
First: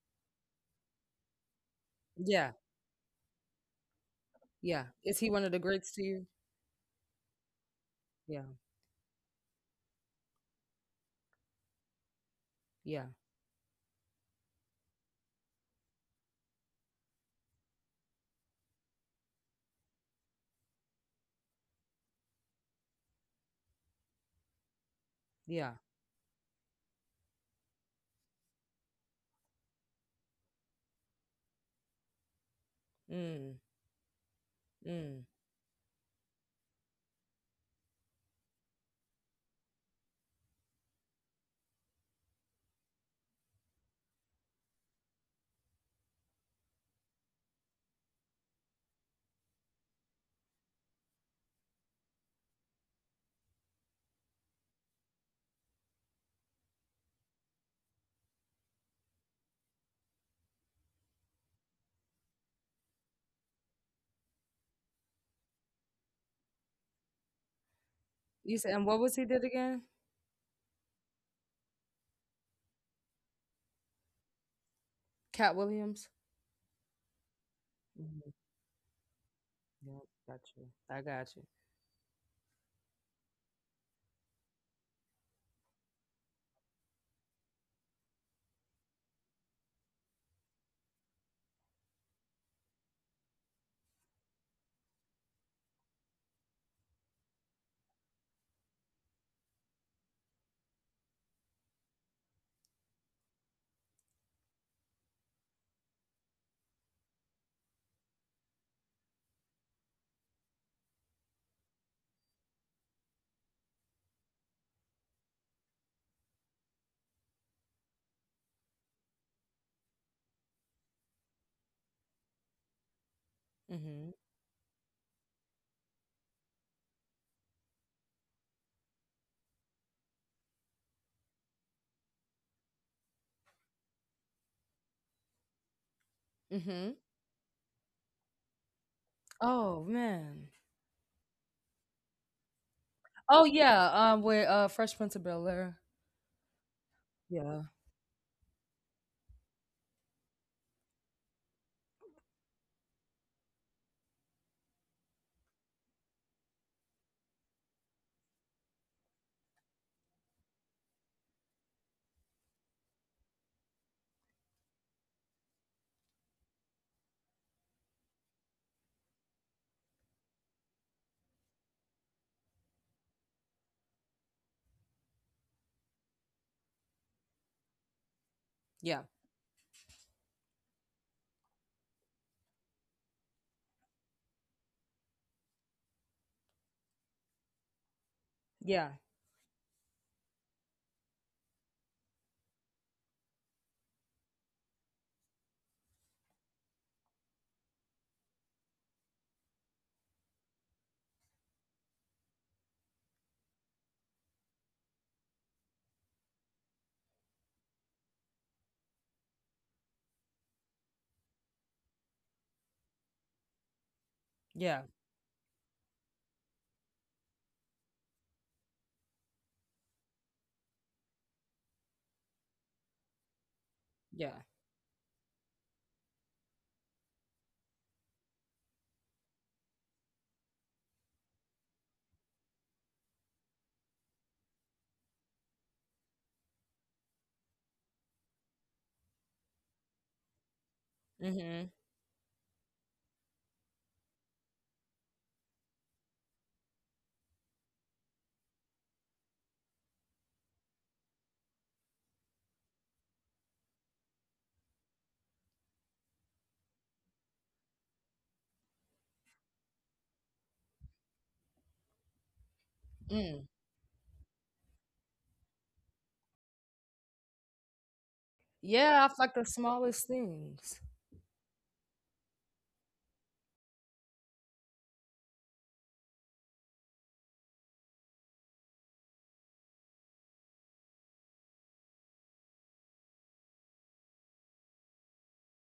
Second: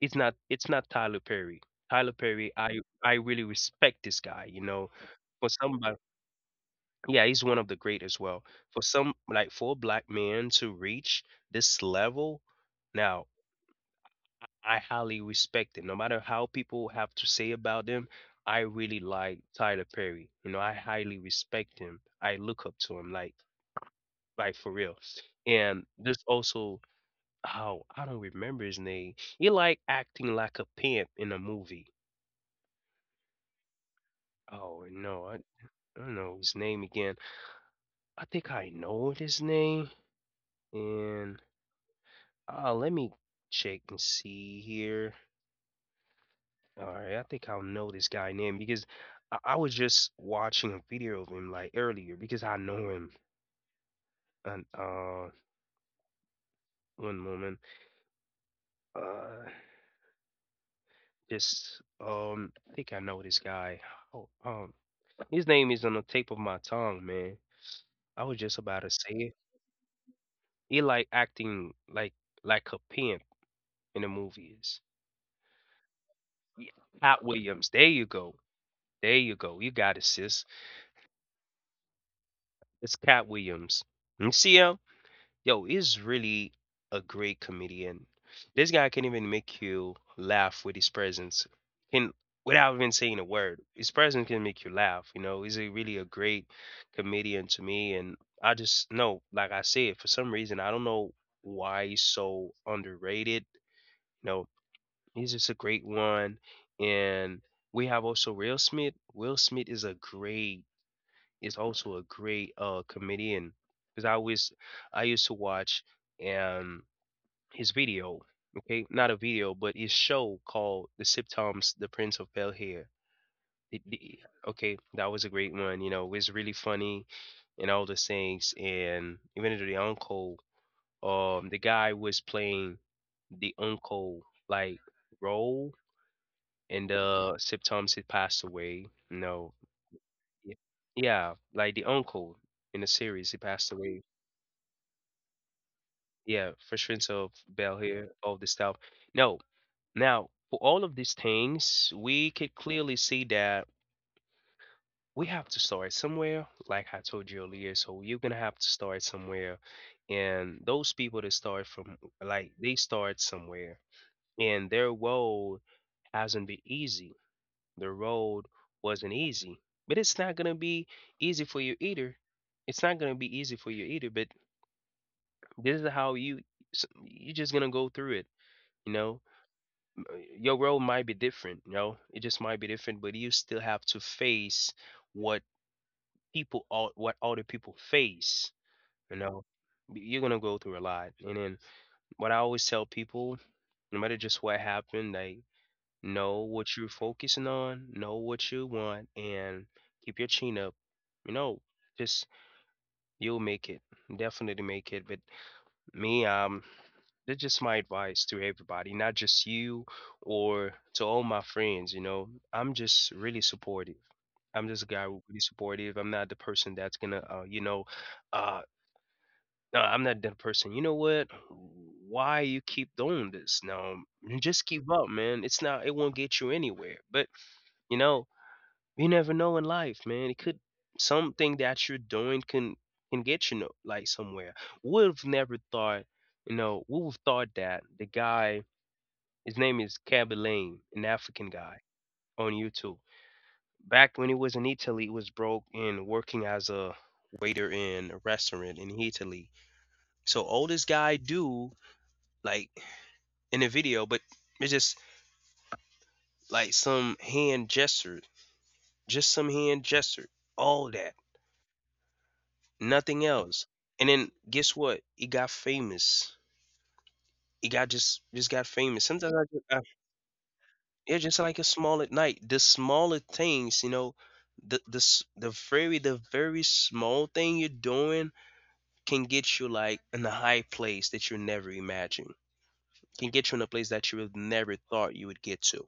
[SPEAKER 2] It's not. It's not Tyler Perry. Tyler Perry.
[SPEAKER 1] Yeah,
[SPEAKER 2] I I really respect this guy. You
[SPEAKER 1] yeah.
[SPEAKER 2] know,
[SPEAKER 1] Is he one
[SPEAKER 2] for
[SPEAKER 1] of the greats
[SPEAKER 2] somebody.
[SPEAKER 1] to you?
[SPEAKER 2] Yeah, he's one of the great as
[SPEAKER 1] Yeah,
[SPEAKER 2] well. For some, like for a black man to reach this level,
[SPEAKER 1] yeah,
[SPEAKER 2] now I highly respect it. No matter how people have to say about them, I really like Tyler Perry. You know, I highly respect him. I look up to him, like, like for real.
[SPEAKER 1] yeah.
[SPEAKER 2] And there's also, oh, I don't remember his name. He like acting like a pimp in a movie.
[SPEAKER 1] Mm,
[SPEAKER 2] Oh no,
[SPEAKER 1] mm.
[SPEAKER 2] I, I don't know his name again. I think I know his name. And Uh, let me check and see here. All right, I think I'll know this guy name because I, I was just watching a video of him like earlier because I know him. And uh, one moment, uh, this um, I think I know this guy. Oh, um, his name is on the tip of my tongue, man. I was just
[SPEAKER 1] You said,
[SPEAKER 2] about
[SPEAKER 1] and
[SPEAKER 2] to
[SPEAKER 1] what
[SPEAKER 2] say
[SPEAKER 1] was he
[SPEAKER 2] it.
[SPEAKER 1] did again?
[SPEAKER 2] He like acting like like a pimp in the movies.
[SPEAKER 1] Cat Williams.
[SPEAKER 2] Yeah, Cat Williams. There you
[SPEAKER 1] Mm-hmm.
[SPEAKER 2] go. There you go. You got it,
[SPEAKER 1] Yep, got
[SPEAKER 2] sis.
[SPEAKER 1] you. I got you.
[SPEAKER 2] It's Cat Williams. You see him? Yo, is really a great comedian. This guy can even make you laugh with his presence, can without even saying a word. His presence can make you laugh. You know, he's a really a great comedian to me, and I just know, like I said, for some reason, I don't know why he's so underrated. You know, he's just a great one, and we have also Will Smith. Will Smith is a great, is also a great uh comedian because I always I used to watch um his video, okay, not a video, but his show called The Sitcoms The Prince of Bel Air. It-
[SPEAKER 1] Mm-hmm.
[SPEAKER 2] it- Okay, that was a great one. You know, it was really funny and all the things. And even to the uncle, um, the guy was playing the uncle like role,
[SPEAKER 1] Mm-hmm.
[SPEAKER 2] and uh, Sip Thomas had passed away. No,
[SPEAKER 1] Oh man.
[SPEAKER 2] yeah, yeah, like the uncle in the series, he
[SPEAKER 1] Oh
[SPEAKER 2] passed
[SPEAKER 1] yeah.
[SPEAKER 2] away.
[SPEAKER 1] Um, with uh, Fresh Prince of Bel Air.
[SPEAKER 2] Yeah, frustrations of
[SPEAKER 1] Yeah.
[SPEAKER 2] Bell here, all this stuff. No, now for all of these things, we could clearly see that we have to start somewhere, like I told you earlier. So you're gonna have to start somewhere, and those people that start from, like they start somewhere, and their road hasn't been easy. The road wasn't easy, but it's not gonna be easy for you either. It's not gonna be easy for you either. But this is how you s- you're just gonna go through it. You
[SPEAKER 1] Yeah.
[SPEAKER 2] know, uh, your role might be different, you know, it just might be different, but you still have to face what, people all what other people face,
[SPEAKER 1] Yeah.
[SPEAKER 2] you know. Y- You're gonna go through a lot. And then what I always tell people, no matter just what happened, like know what you're focusing on, know what you want, and keep your chin up. You know, just you'll make it. Definitely make it. But me, um that's just my advice to everybody, not just you or to all my friends. You know, I'm just really supportive. I'm just a
[SPEAKER 1] Yeah.
[SPEAKER 2] guy who's really supportive. I'm not the person that's gonna, uh, you know, uh, no, I'm not that person. You know what? Why you keep doing this? No, you
[SPEAKER 1] Yeah.
[SPEAKER 2] just give up, man. It's not. It won't get you anywhere. But you know, you never know in life, man. It could something that you're doing can can get you no, like somewhere. Would have never thought you know, we would have thought that the guy his name is Kaby, an African
[SPEAKER 1] Mhm.
[SPEAKER 2] guy on YouTube. Back when he was in Italy, he was broke and working as a waiter in a restaurant in Italy. So all this guy do, like, in the video, but it's just like some hand gesture, just some hand gesture, all that, nothing
[SPEAKER 1] Mm.
[SPEAKER 2] else. And then guess what? He got famous. He got just just got famous.
[SPEAKER 1] Yeah, I
[SPEAKER 2] Sometimes
[SPEAKER 1] like the
[SPEAKER 2] I,
[SPEAKER 1] smallest things.
[SPEAKER 2] yeah, just like a small at night. The smaller things, you know, the the s- the very the very small thing you're doing can get you like in a high place that you never imagined. Can get you in a place that you would never thought you would get to.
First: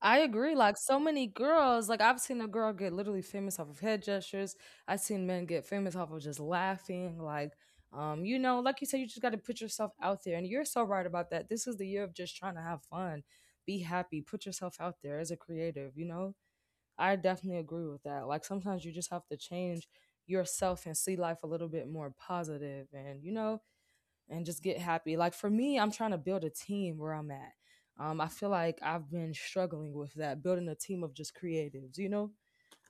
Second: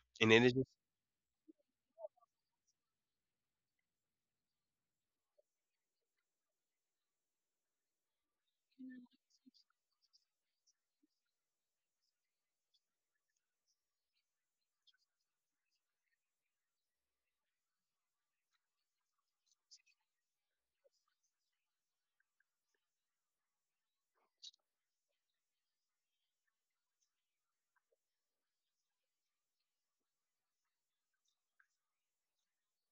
[SPEAKER 1] I
[SPEAKER 2] And then it
[SPEAKER 1] agree.
[SPEAKER 2] just
[SPEAKER 1] Like so many girls, like I've seen a girl get literally famous off of head gestures. I've seen men get famous off of just laughing. Like, um, you know, like you said, you just got to put yourself out there, and you're so right about that. This is the year of just trying to have fun, be happy, put yourself out there as a creative. You know, I definitely agree with that. Like sometimes you just have to change yourself and see life a little bit more positive, and you know, and just get happy. Like for me, I'm trying to build a team where I'm at. Um, I feel like I've been struggling with that, building a team of just creatives, you know?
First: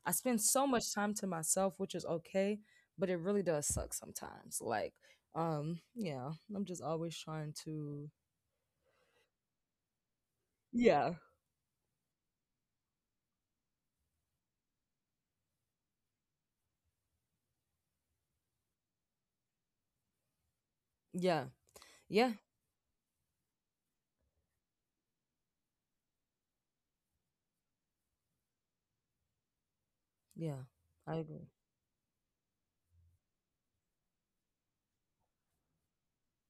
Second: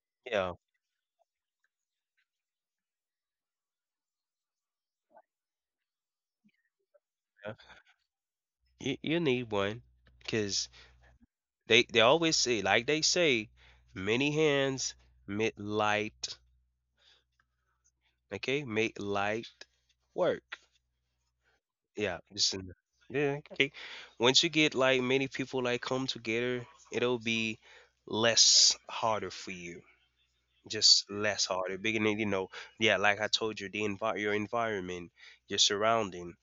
[SPEAKER 1] I spend
[SPEAKER 2] yeah,
[SPEAKER 1] so much time to myself, which is okay, but it really does suck sometimes. Like, um, yeah, I'm just always trying
[SPEAKER 2] yeah.
[SPEAKER 1] to
[SPEAKER 2] You, you need one because
[SPEAKER 1] Yeah.
[SPEAKER 2] they they always say, like, they say many hands make light. Okay, make light work.
[SPEAKER 1] Yeah.
[SPEAKER 2] Yeah,
[SPEAKER 1] Yeah.
[SPEAKER 2] just in the- yeah, okay. Once you get like many people like come together, it'll be less harder for you.
[SPEAKER 1] Yeah.
[SPEAKER 2] Just
[SPEAKER 1] I agree.
[SPEAKER 2] less harder. Beginning, you know, yeah, like I told you, the envi- your environment, your surrounding,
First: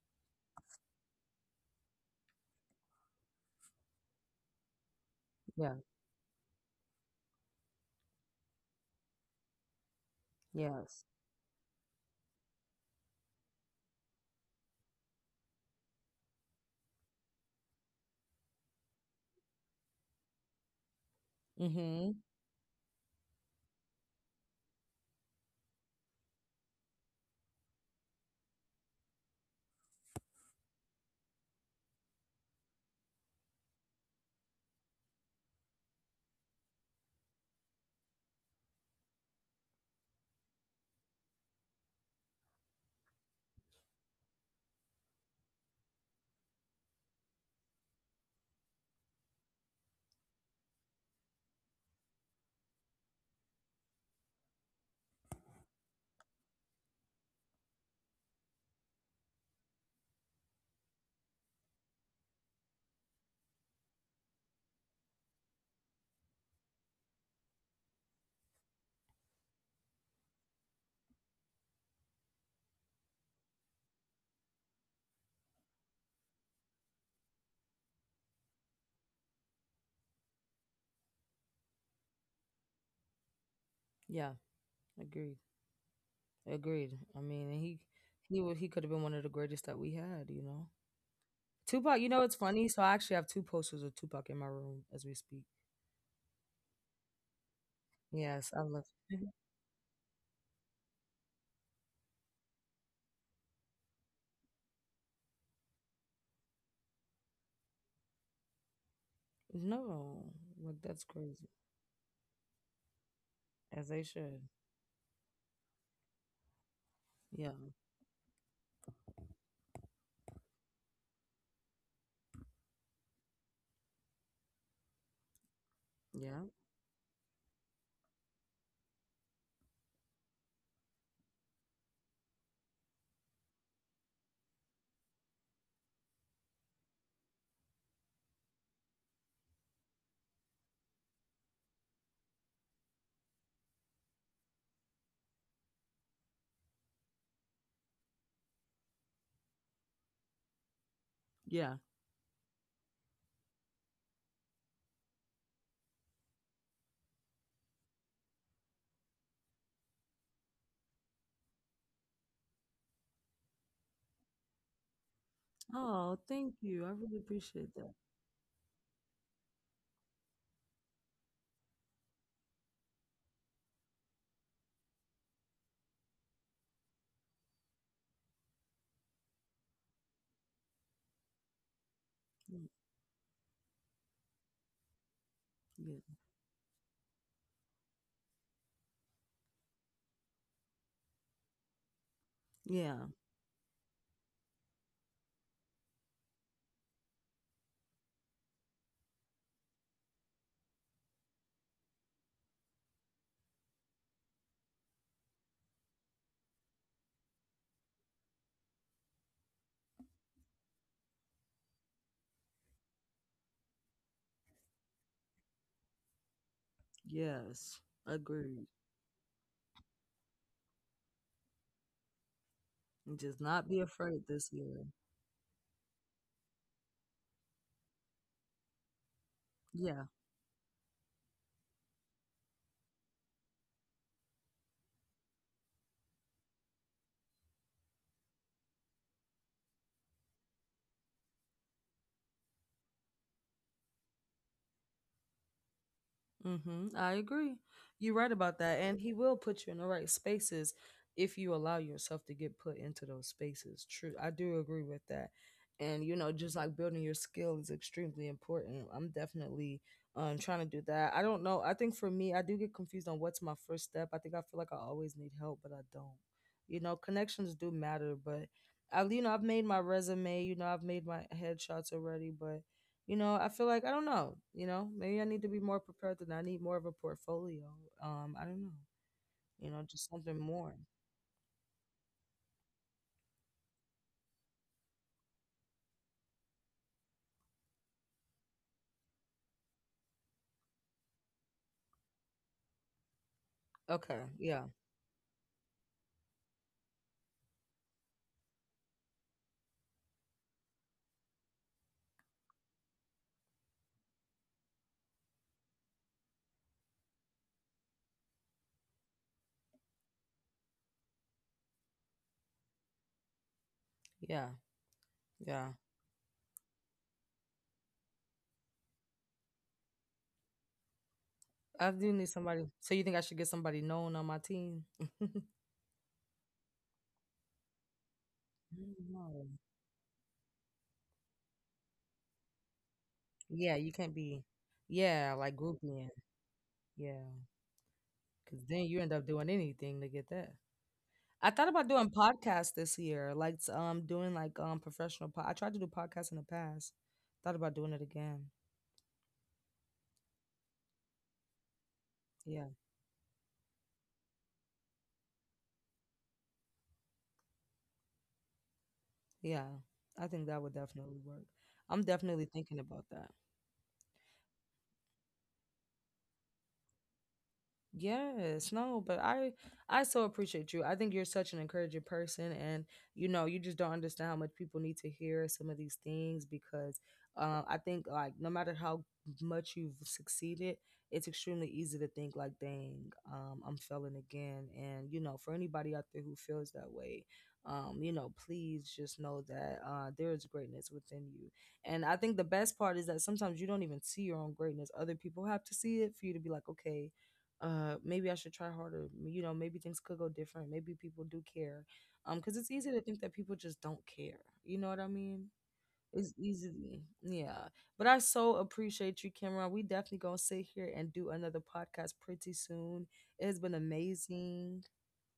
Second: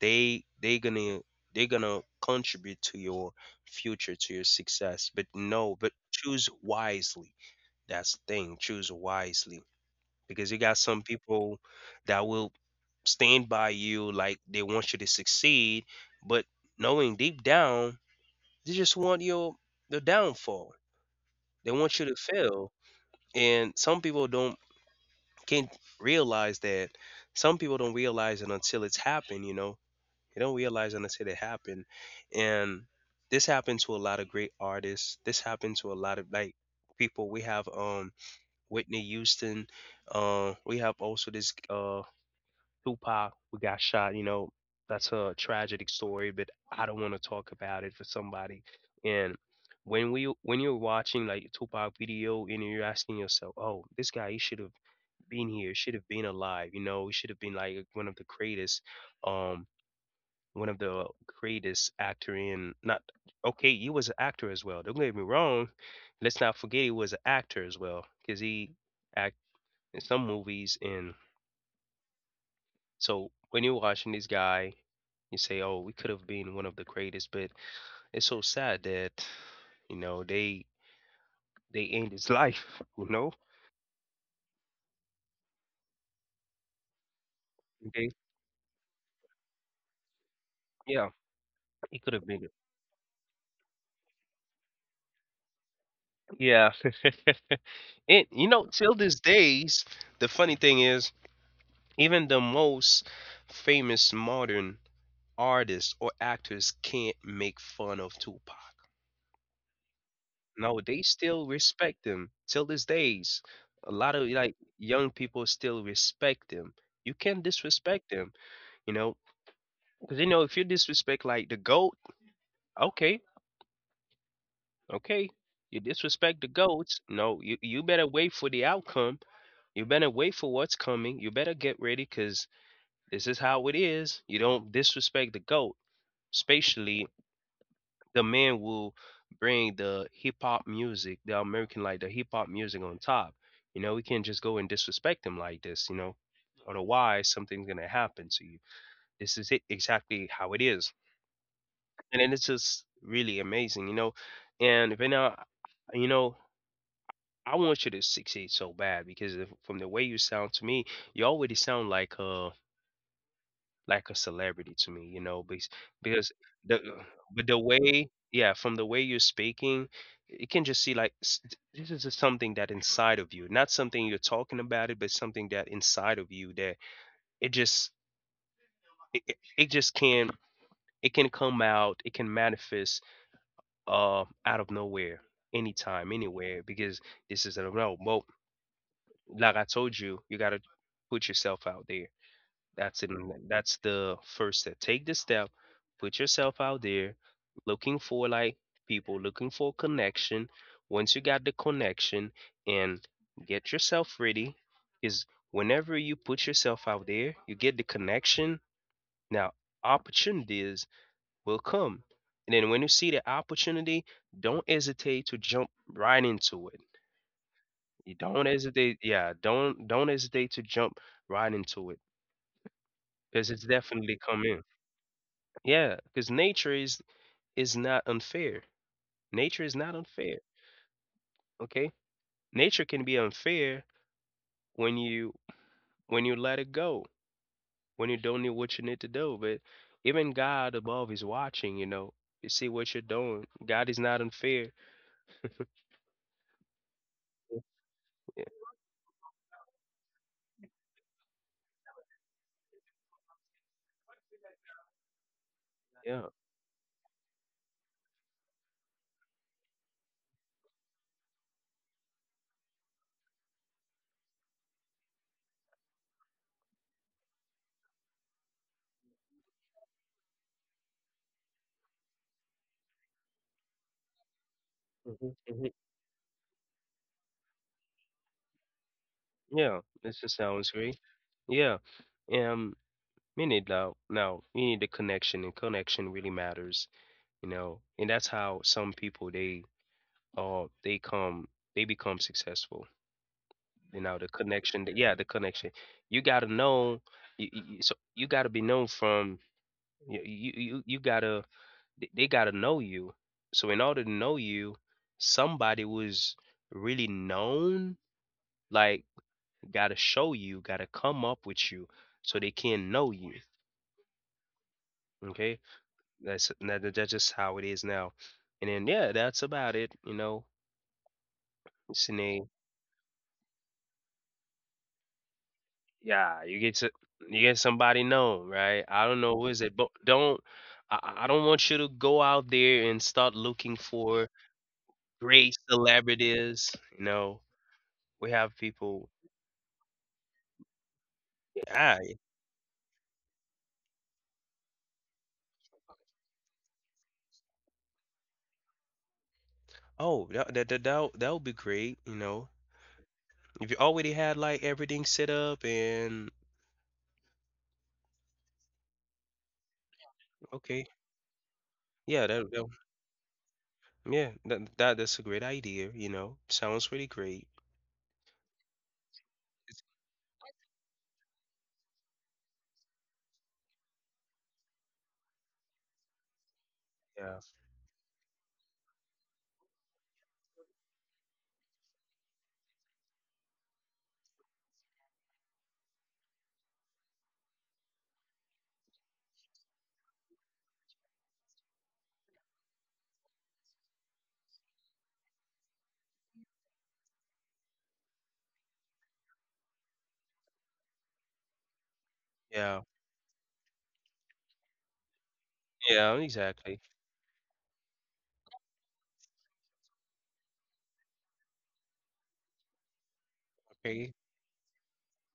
[SPEAKER 2] they they gonna they're gonna contribute to your future, to your success. But
[SPEAKER 1] Yeah.
[SPEAKER 2] no, but choose wisely. That's the thing. Choose wisely because you got some
[SPEAKER 1] Yes.
[SPEAKER 2] people that will stand by you like they want you to succeed, but knowing deep down they just want your the downfall. They want you
[SPEAKER 1] Mm-hmm.
[SPEAKER 2] to fail, and some people don't can't realize that. Some people don't realize it until it's happened. You know, they don't realize it until it happened, and this happened to a lot of great artists. This happened to a lot of like people. We have um Whitney Houston. Uh, we have also this uh Tupac, we got shot, you know, that's a tragic story, but I don't wanna talk about it for somebody. And when we when you're watching like Tupac video and you're asking yourself, "Oh, this guy, he should have been here, should have been alive, you know, he should have been like one of the greatest, um, one of the greatest actor in not okay, he was an actor as well. Don't get me wrong. Let's not forget he was an actor as well because he act in some movies and so when you're watching this guy, you say, "Oh, we could have been one of the greatest," but it's so sad that you know they they end his life. You know,
[SPEAKER 1] Yeah. Agreed. Agreed. I mean, and he
[SPEAKER 2] they
[SPEAKER 1] he wa- he could have been one of the greatest that we had, you know.
[SPEAKER 2] yeah,
[SPEAKER 1] Tupac, you
[SPEAKER 2] he
[SPEAKER 1] know
[SPEAKER 2] could
[SPEAKER 1] it's
[SPEAKER 2] have been.
[SPEAKER 1] funny. So I actually have two posters of Tupac in my room as we speak.
[SPEAKER 2] Yeah, and
[SPEAKER 1] Yes,
[SPEAKER 2] you
[SPEAKER 1] I
[SPEAKER 2] know,
[SPEAKER 1] love.
[SPEAKER 2] till these days, the funny thing is, even the most famous modern artists or actors can't make fun of Tupac.
[SPEAKER 1] No, like
[SPEAKER 2] No,
[SPEAKER 1] that's
[SPEAKER 2] they
[SPEAKER 1] crazy.
[SPEAKER 2] still respect them till these days.
[SPEAKER 1] As they
[SPEAKER 2] A lot
[SPEAKER 1] should.
[SPEAKER 2] of like young people still respect them. You
[SPEAKER 1] Yeah,
[SPEAKER 2] can't disrespect them, you know, because you know if you disrespect like the goat, okay, okay, you
[SPEAKER 1] yeah,
[SPEAKER 2] disrespect the goats. No, you you better wait for the outcome. You better wait for what's coming. You better get ready because this is how it is. You don't disrespect the goat, especially the man will bring the hip hop music, the American like the hip hop music on top. You know, we can't just go and disrespect them like this, you know. Otherwise something's gonna happen to you. This is it exactly how it is.
[SPEAKER 1] yeah.
[SPEAKER 2] And then it's just really amazing, you know. And right now, you know, I want you to succeed so bad because if, from the way you sound to me, you already sound like uh like a celebrity to me, you know, because
[SPEAKER 1] Oh,
[SPEAKER 2] because
[SPEAKER 1] thank you.
[SPEAKER 2] the
[SPEAKER 1] I really
[SPEAKER 2] but the
[SPEAKER 1] appreciate that.
[SPEAKER 2] way yeah, from the way you're speaking, you can just see like s- this is just something that inside of you, not something you're talking about it, but something that inside of you that it just it, it it just can it can come out, it can
[SPEAKER 1] Mm,
[SPEAKER 2] manifest uh out of nowhere,
[SPEAKER 1] yeah,
[SPEAKER 2] anytime, anywhere, because this is I don't know. Well, like I told you, you gotta put yourself out there.
[SPEAKER 1] yeah,
[SPEAKER 2] That's in that's the first step. Take the step, put yourself out there, looking for like people, looking for connection. Once you got the connection and get yourself ready, is whenever you put yourself out there, you get the connection. Now opportunities will come. And then when you see the opportunity, don't hesitate to jump right into it.
[SPEAKER 1] yes,
[SPEAKER 2] You don't
[SPEAKER 1] agreed.
[SPEAKER 2] hesitate, yeah, don't don't hesitate to jump right into it
[SPEAKER 1] And just
[SPEAKER 2] because
[SPEAKER 1] not
[SPEAKER 2] it's
[SPEAKER 1] be
[SPEAKER 2] definitely
[SPEAKER 1] afraid this
[SPEAKER 2] coming.
[SPEAKER 1] year.
[SPEAKER 2] Yeah, because nature is is not unfair. Nature is not
[SPEAKER 1] Yeah.
[SPEAKER 2] unfair. Okay, nature can be unfair when you when you let it go, when you don't know what you need to do. But even God above is watching. You know, you see what you're doing. God is not unfair.
[SPEAKER 1] Hmm, I agree. You're right
[SPEAKER 2] Yeah,
[SPEAKER 1] about that. And he will put you in the right spaces if you allow yourself to get put into those spaces. True. I do agree with that. And, you know,
[SPEAKER 2] yeah,
[SPEAKER 1] just like building your skill is extremely important. I'm definitely um, trying to do that. I don't know. I think for me, I do get confused on what's my first step. I think I feel like I always need help, but I don't. You know, connections do matter, but I, you know, I've made my resume, you know, I've made my headshots already, but you know, I feel like I don't know. You know, maybe I
[SPEAKER 2] mhm,
[SPEAKER 1] need to be
[SPEAKER 2] mhm,
[SPEAKER 1] more prepared than that. I need more of a portfolio, um I don't know, you know,
[SPEAKER 2] yeah.
[SPEAKER 1] just
[SPEAKER 2] This
[SPEAKER 1] something
[SPEAKER 2] just
[SPEAKER 1] more.
[SPEAKER 2] sounds great. Yeah, um, we need now. Now we need the connection, and connection really matters. You know, and that's how some people they Oh, they come they become successful. You
[SPEAKER 1] Okay.
[SPEAKER 2] know, the
[SPEAKER 1] Yeah.
[SPEAKER 2] connection that yeah, the connection. You gotta know you, you, so you gotta be known from you you you you gotta they they gotta know you. So in order to know you, somebody was really known, like gotta show you, gotta come up with you so they can know you.
[SPEAKER 1] Yeah.
[SPEAKER 2] Okay?
[SPEAKER 1] Yeah.
[SPEAKER 2] That's that, that's just how it is now. And then yeah, that's about it, you know.
[SPEAKER 1] I do
[SPEAKER 2] It's
[SPEAKER 1] need
[SPEAKER 2] in
[SPEAKER 1] somebody. So you think I should get somebody known on my team?
[SPEAKER 2] yeah, you get to you get somebody known, right? I don't know
[SPEAKER 1] No.
[SPEAKER 2] who is it, but don't I, I I don't want you to go out there and start
[SPEAKER 1] Yeah,
[SPEAKER 2] looking
[SPEAKER 1] you can't
[SPEAKER 2] for
[SPEAKER 1] be, yeah, like
[SPEAKER 2] great
[SPEAKER 1] grouping,
[SPEAKER 2] celebrities. You
[SPEAKER 1] yeah,
[SPEAKER 2] know, we have
[SPEAKER 1] because then you end
[SPEAKER 2] people.
[SPEAKER 1] up doing anything to get that. I thought about doing
[SPEAKER 2] Yeah,
[SPEAKER 1] podcasts this year, like s- um doing like um professional. Po- I tried to do podcasts in the past. Thought about doing it again.
[SPEAKER 2] oh, that that that that that would be great. You know,
[SPEAKER 1] Yeah.
[SPEAKER 2] if you already had like everything set up and
[SPEAKER 1] Yeah, I think that would
[SPEAKER 2] okay,
[SPEAKER 1] definitely work. I'm
[SPEAKER 2] yeah,
[SPEAKER 1] definitely
[SPEAKER 2] that, that
[SPEAKER 1] thinking about that.
[SPEAKER 2] yeah, that, that that's a great idea. You know, sounds really great.
[SPEAKER 1] Yes, no, but I
[SPEAKER 2] It's-
[SPEAKER 1] I so appreciate you. I think you're such an encouraging person, and you know, you just don't understand how much people need to hear some of these things, because
[SPEAKER 2] yeah,
[SPEAKER 1] uh, I think like no matter how much you've succeeded, it's extremely easy to think like, dang, um, I'm failing again. And you know, for anybody out there who feels that way, um, you know, please just know that uh, there is greatness within you. And I think the best part is that sometimes you don't even see your own greatness. Other people have to see it for you to be like, okay, uh maybe I should try harder. You know, maybe things could go different, maybe people do care, um because it's
[SPEAKER 2] yeah,
[SPEAKER 1] easy to think that people just don't care, you know what I mean?
[SPEAKER 2] yeah,
[SPEAKER 1] It's
[SPEAKER 2] exactly.
[SPEAKER 1] easy, yeah. But I so appreciate you, Cameron. We definitely gonna sit here and do another podcast pretty soon. It has been
[SPEAKER 2] Okay,
[SPEAKER 1] amazing.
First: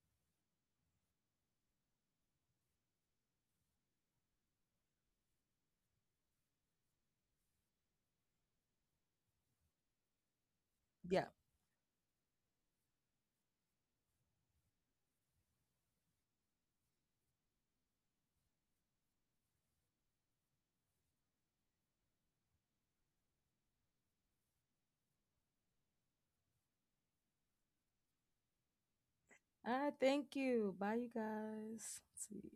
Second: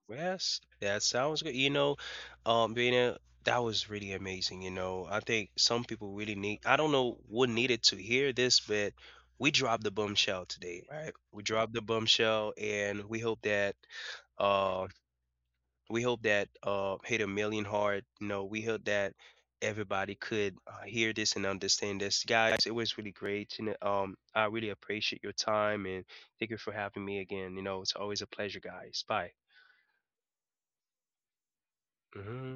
[SPEAKER 2] yes, that sounds good. You know, um, being that was really amazing. You know, I think some people really need, I don't know what needed to hear this, but we dropped the bombshell today, right?
[SPEAKER 1] Yeah.
[SPEAKER 2] We dropped the bombshell and we hope that, uh, we hope that, uh, hit a million hard. You know, we hope that everybody could uh, hear this and understand this. Guys, it was really great. You know, um, I really appreciate your time and thank you for having me again. You know, it's always a pleasure, guys. Bye.
[SPEAKER 1] Ah, thank you. Bye, you guys. See.
[SPEAKER 2] Hmm.